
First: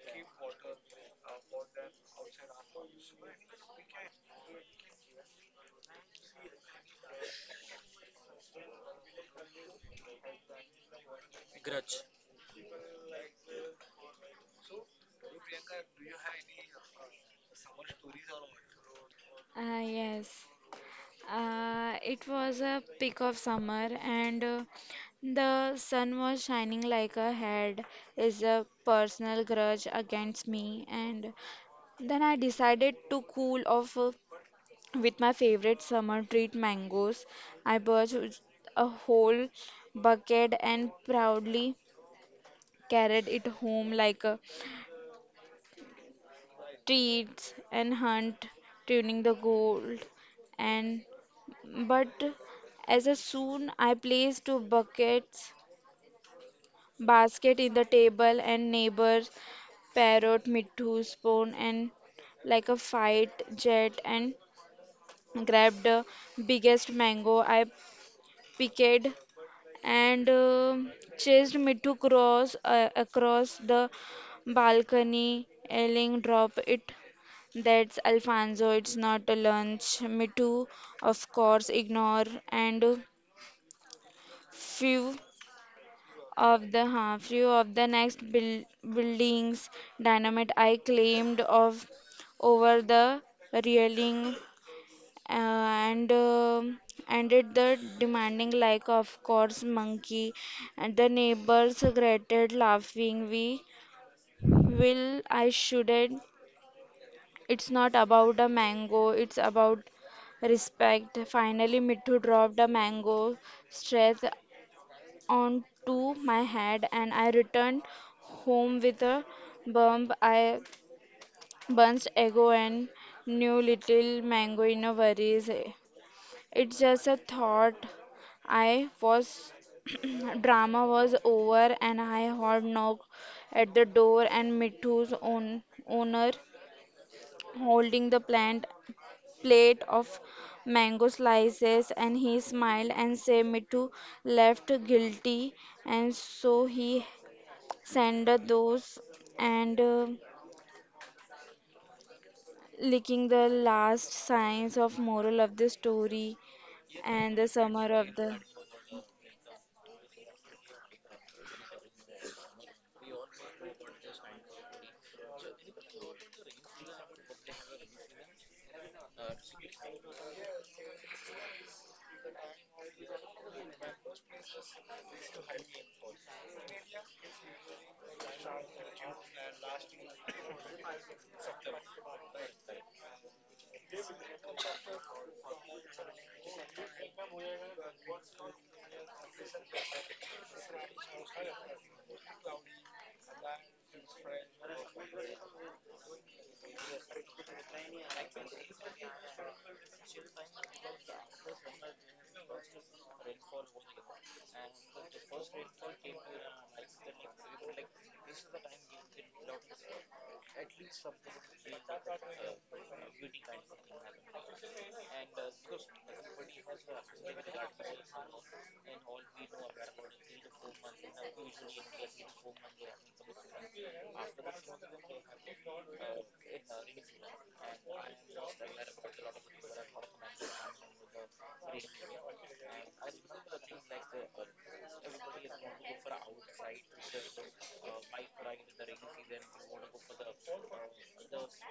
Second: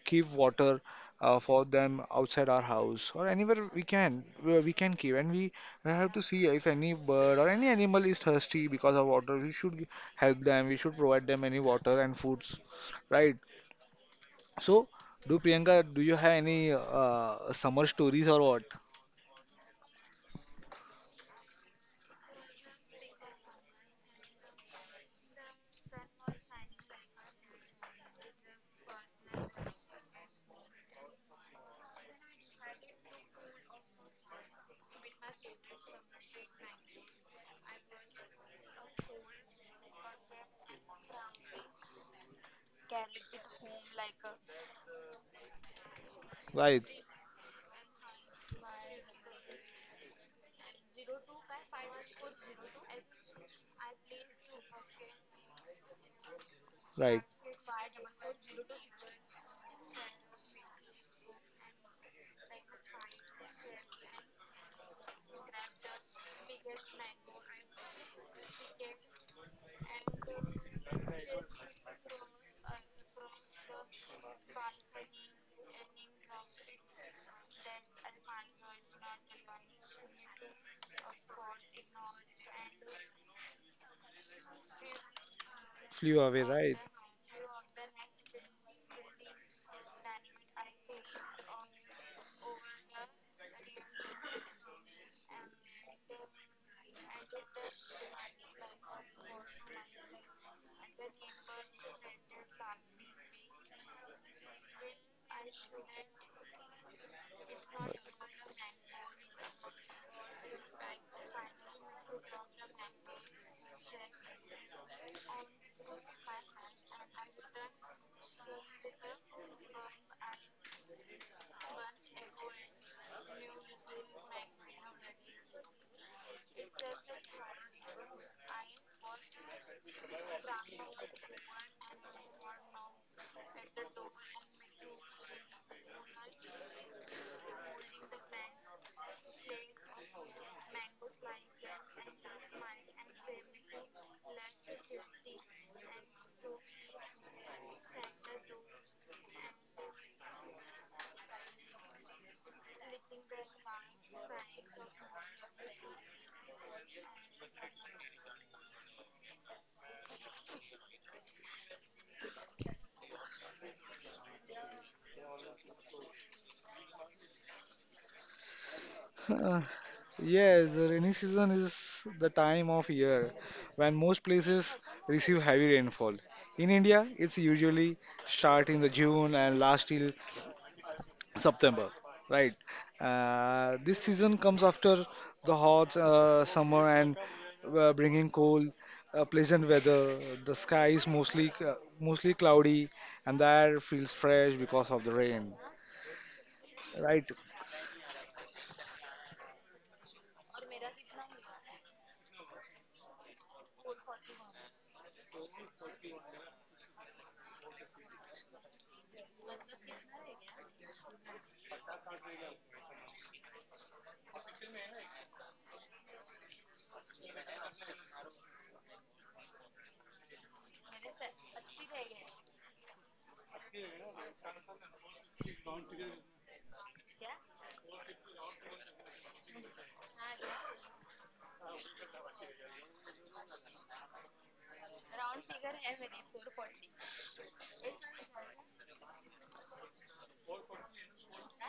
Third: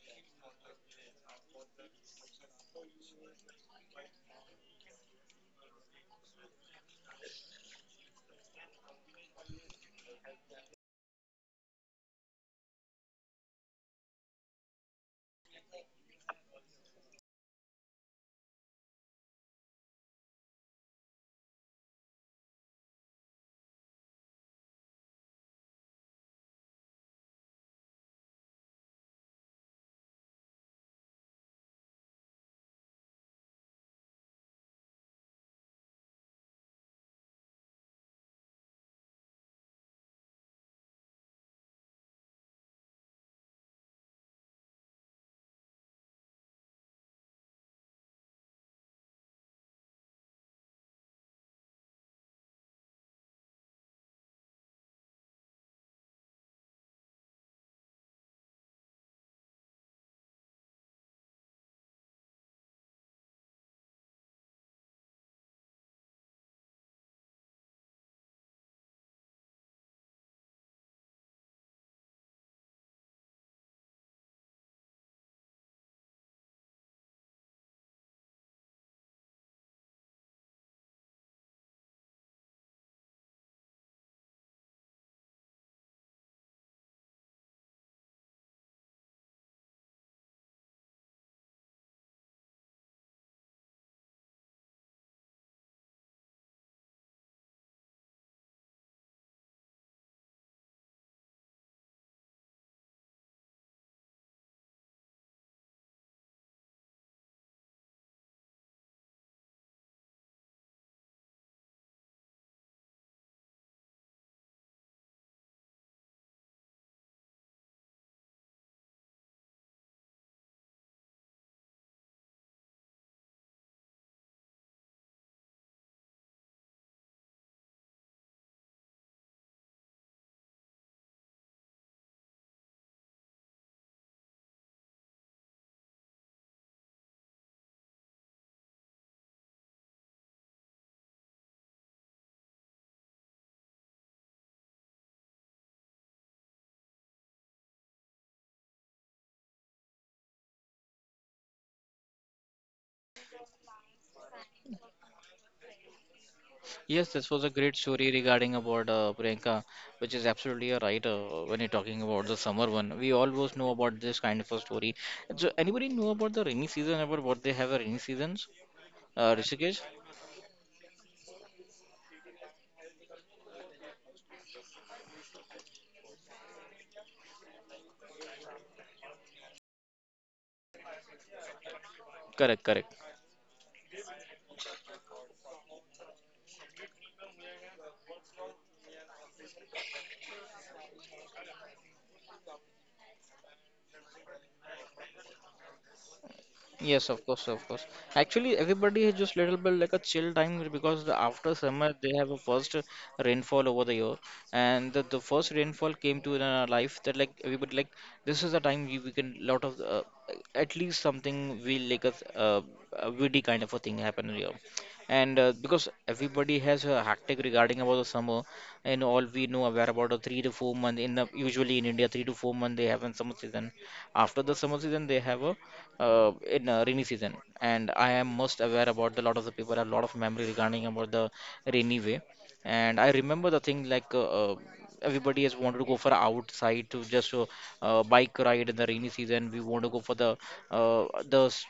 B: keep water for them outside our house or anywhere we can where we can keep. And I have to see if any bird or any animal is thirsty because of water, we should help them, we should provide them any water and foods, right? So, do Priyanka, do you have any summer stories or what?
C: Ah, yes. It was a peak of summer, and the sun was shining like a head is a personal grudge against me. And then I decided to cool off with my favorite summer treat, mangoes. I bought a whole bucket and proudly carried it home like a
B: Right,
C: treat and hunt, tuning the gold and but as a soon I placed two buckets,
B: right.
C: basket in the table, and neighbors, parrot, mittu, spoon, and like a fight jet, and grabbed the biggest mango I picked, and chased Mittu cross across the balcony, yelling, "Drop it! That's Alfonso. It's not a lunch." Mittu, of course, ignore, and few.
B: Flew
C: Of
B: away,
C: the half view of the next building's dynamite I claimed of over the railing, uh, and ended the demanding like of course monkey, and the neighbors grated laughing. We will I shouldn't, it's not about a mango, it's about respect. Finally, Mittu dropped a mango stress onto my head, and I returned home with a bump. I bunched ego and knew little mango in a worries. It's just a thought. I was drama was over, and I heard knock at the door, and Mithu's own owner holding the plant plate of mango slices, and he smiled and said Mithu left guilty, and so he send those, and licking the last signs of moral of the story
A: Yes, this
C: and
A: was
C: the
A: a great
C: summer
A: story
C: of the.
A: regarding about Priyanka, which is absolutely right. Uh, when you're talking about the summer one, we always know about this kind of a story. So anybody know about the rainy season, about what they have a rainy seasons?
B: right?
A: Rishikesh?
B: Yes, the rainy season is the time of year when most places receive heavy rainfall. In India, it's usually start in the June and last till September, right?
A: Correct, correct.
B: This season comes after the hot summer and bringing cold, pleasant weather. The sky is mostly cloudy, and the air feels fresh because of the rain.
A: Yes, of
B: Right,
A: course, of course. Actually, everybody has just little bit like a chill time, because the after summer they have a first rainfall over the year. And the first rainfall came to in our life, that like everybody like this is the time we can lot of at least something will like a witty kind of a thing happen here. And because everybody has a hectic regarding about the summer, and all we know aware about the 3 to 4 month in the usually in India 3 to 4 month they have in summer season. After the summer season they have a in rainy season. And I am most aware about the lot of the people have a lot of memory regarding about the rainy way. And I remember the thing like everybody has wanted to go for outside to just bike ride. In the rainy season we want to go for the uh, the s-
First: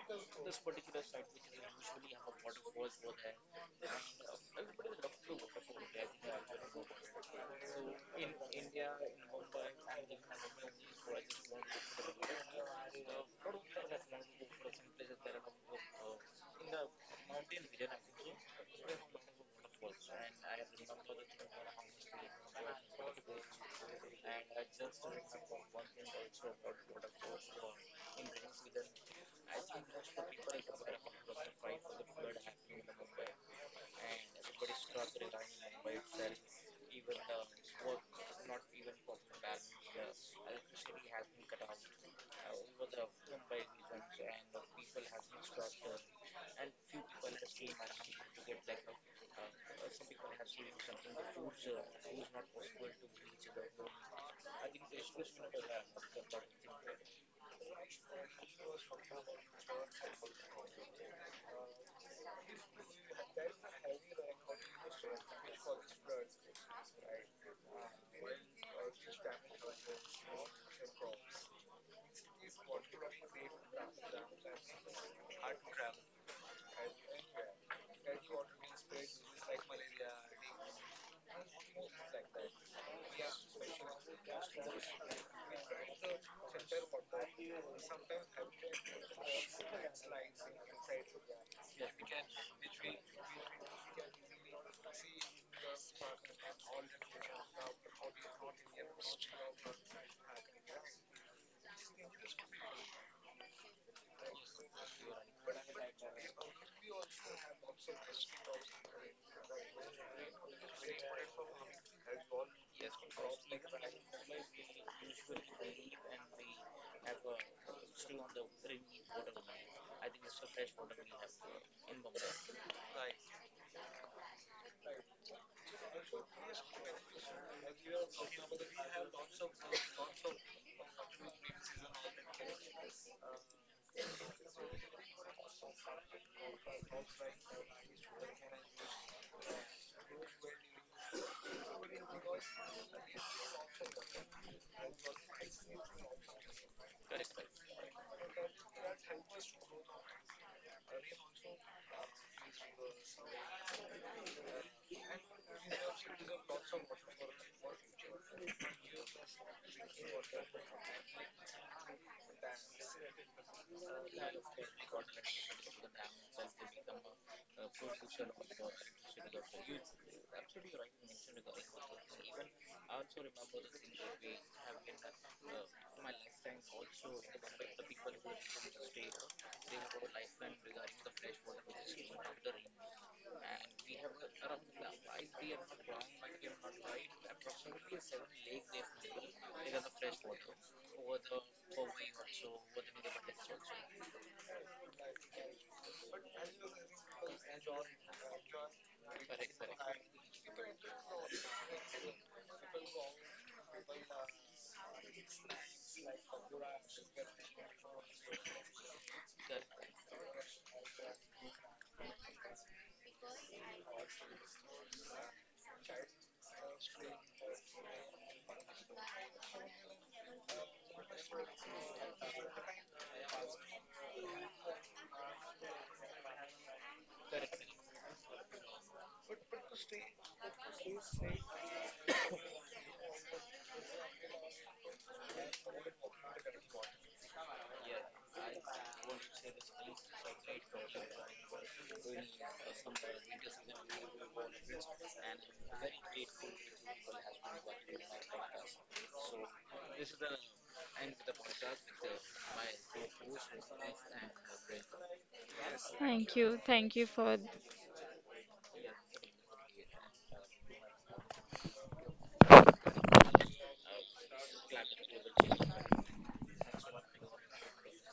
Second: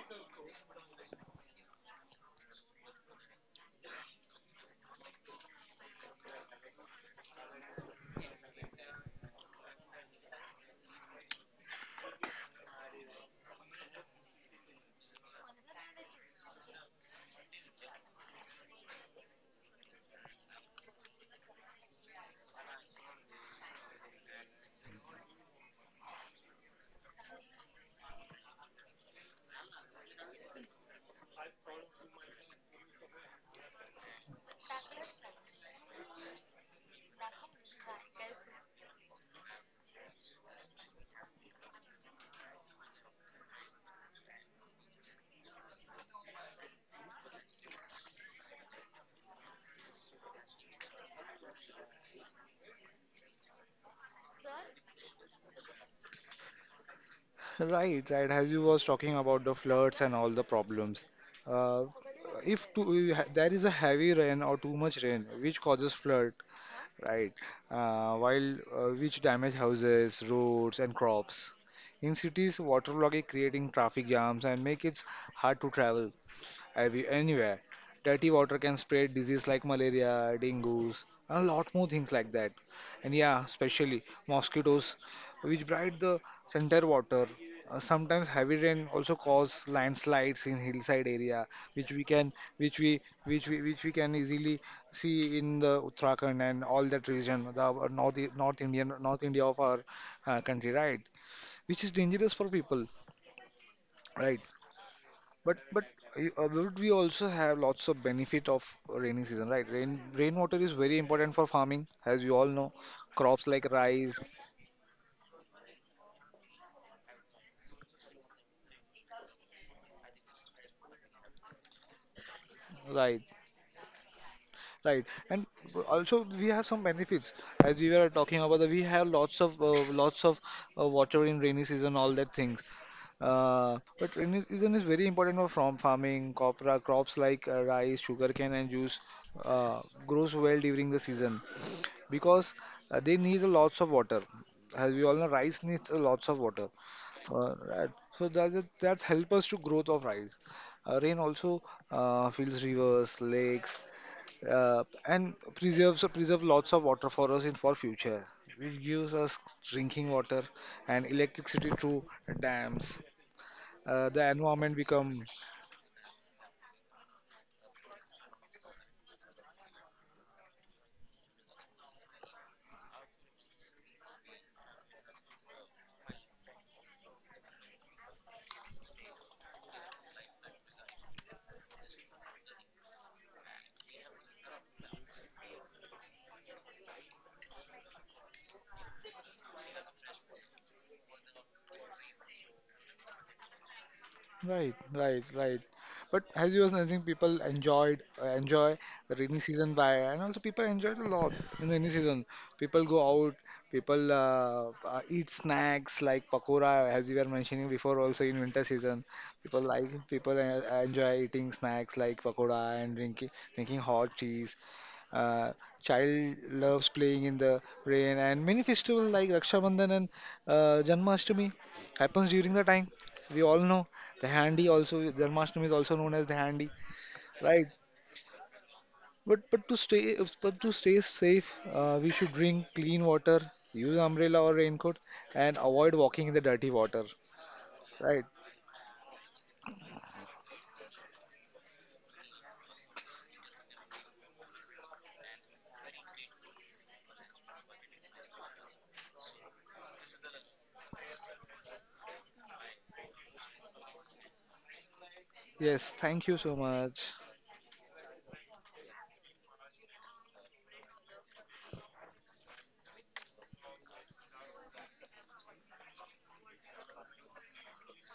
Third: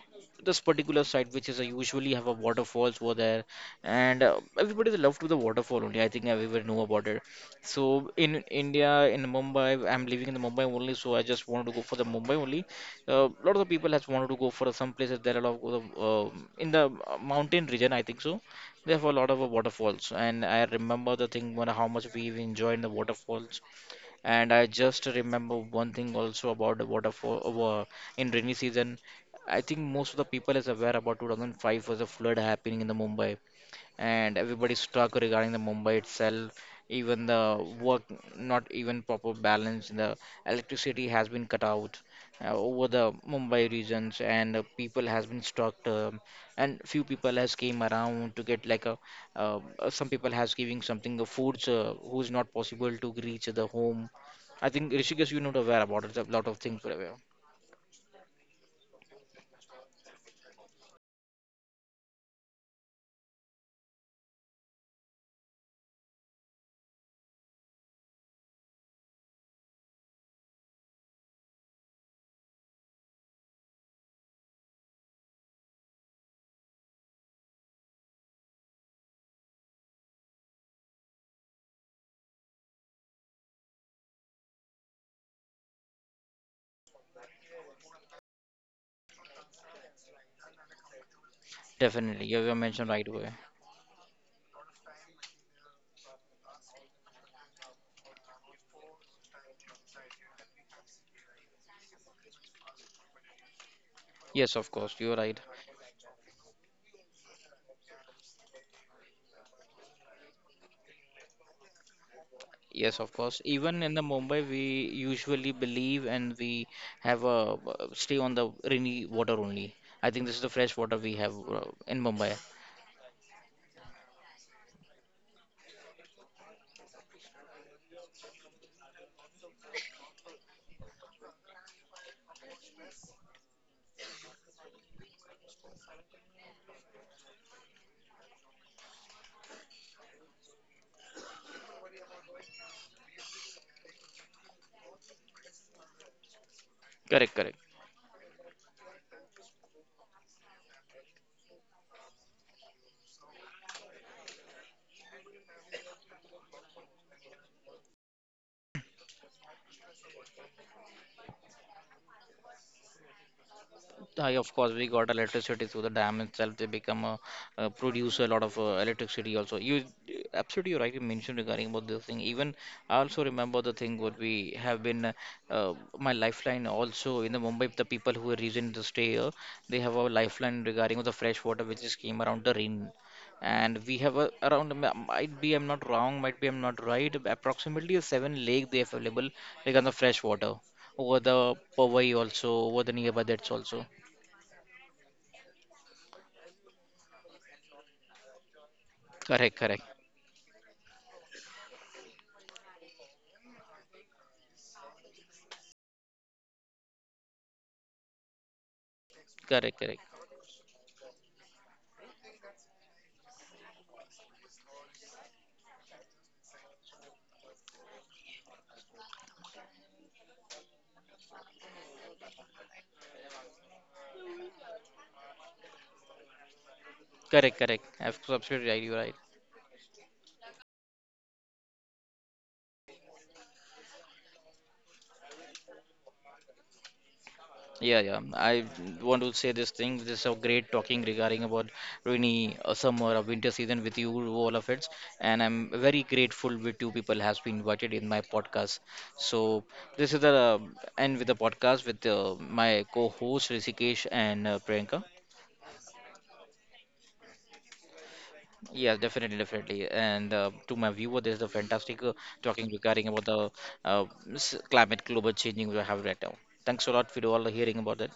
A: this particular site which is usually have a waterfalls over there. And everybody is loved to the waterfall only, I think everybody know about it. So in india, in mumbai, I'm living in the mumbai only, so I just want to go for the mumbai only. A lot of people has wanted to go for some places. There are a lot of in the mountain region I think so. There were a lot of waterfalls, and I remember the thing when how much we enjoyed the waterfalls. And I just remember one thing also about the waterfall uh, in rainy season. I think most of the people is aware about 2005 was a flood happening in the mumbai, and everybody's stuck regarding the Mumbai itself. Even the work, not even proper balance. The electricity has been cut out over the Mumbai regions. And people has been stuck. And Few people has came around to get like a. Some people has giving something the foods who's not possible to reach the home. I think Rishikesh, you're not aware about it. A lot of things were aware.
B: right, right. As you was talking about the floods and all the problems, uh, if too, there is a heavy rain or too much rain which causes flood, right? While Which damage houses, roads, and crops. In cities, water logging creating traffic jams and make it hard to travel anywhere. Dirty water can spread disease like malaria, dengue, and a lot more things like that. And yeah, especially mosquitoes, which bright the center water. Sometimes heavy rain also cause landslides in hillside area, which we
A: Definitely,
B: can,
A: you have
B: which
A: mentioned
B: we,
A: right away.
B: which we, which we can easily see in the Uttarakhand and all that region, the North Indian, North India of our country, right? Which is dangerous for people, right?
A: Yes, of course, you're right.
B: But would we also have lots of benefit of rainy season, right? Rainwater is very important for farming, as you all know.
A: Yes, of course.
B: Crops like
A: Even in the
B: rice,
A: Mumbai, we usually believe and we have a stay on the rainy water only. I think this is the fresh water we have in Mumbai.
B: right, right, and also we have some benefits. As we were talking about, that we have lots of water in rainy season, all that things. But rainy season is very important for from farming. Copra crops like rice, sugarcane, and juice uh, grows well during the season because they need a lots of water. As we all know, rice needs a lots of water.
A: Correct, correct.
B: Right. So that help us to growth of rice. Rain also fills rivers, lakes, and preserve lots of water for us in for future. It gives us drinking water and electricity through dams.
A: I,
B: The
A: of course,
B: environment
A: we got
B: become.
A: electricity through the dam itself. They become a, produce a lot of electricity also. You absolutely right, you mentioned regarding about this thing. Even I also remember the thing what we have been uh, my lifeline also in the Mumbai. The people who are reason to stay here, they have a lifeline regarding the fresh water which is came around the rain. And we have a, around might be I'm not wrong, might be I'm not right, approximately a seven lake they have available regarding the fresh water, over the Powai also, over the nearby that's also.
B: Right, right, right. But as you were saying, people enjoy the rainy
A: Correct,
B: season
A: correct,
B: by, and also people enjoyed a lot in rainy season. People go out, people eat snacks like pakora, as you were mentioning before, also in winter season. People
A: correct, correct,
B: like people uh, enjoy eating snacks like pakora and drinking hot cheese. Uh, Child loves playing in the rain, and many festivals like Raksha Bandhan and Janmashtami happens during the time. We all know. The handi also, Janmashtami is also known as the handi,
A: correct,
B: right?
A: correct. Absolutely right, you're right.
B: But to stay safe, we should drink clean water, use umbrella or raincoat, and avoid walking in the dirty water,
A: Yeah, yeah.
B: right?
A: I want to say this thing. This is a great talking regarding about rainy, summer, or winter season with you, all of it. And I'm very grateful with two people has been invited in my podcast. So this is the end with the podcast with my co-host Rishikesh and Priyanka.
B: Yes, thank you so
C: Thank you
B: much.
C: for
A: Yeah, definitely, definitely. And to my viewer, this is a fantastic talking regarding about the uh, climate global changing we have right now. Thanks a lot for all the hearing about that.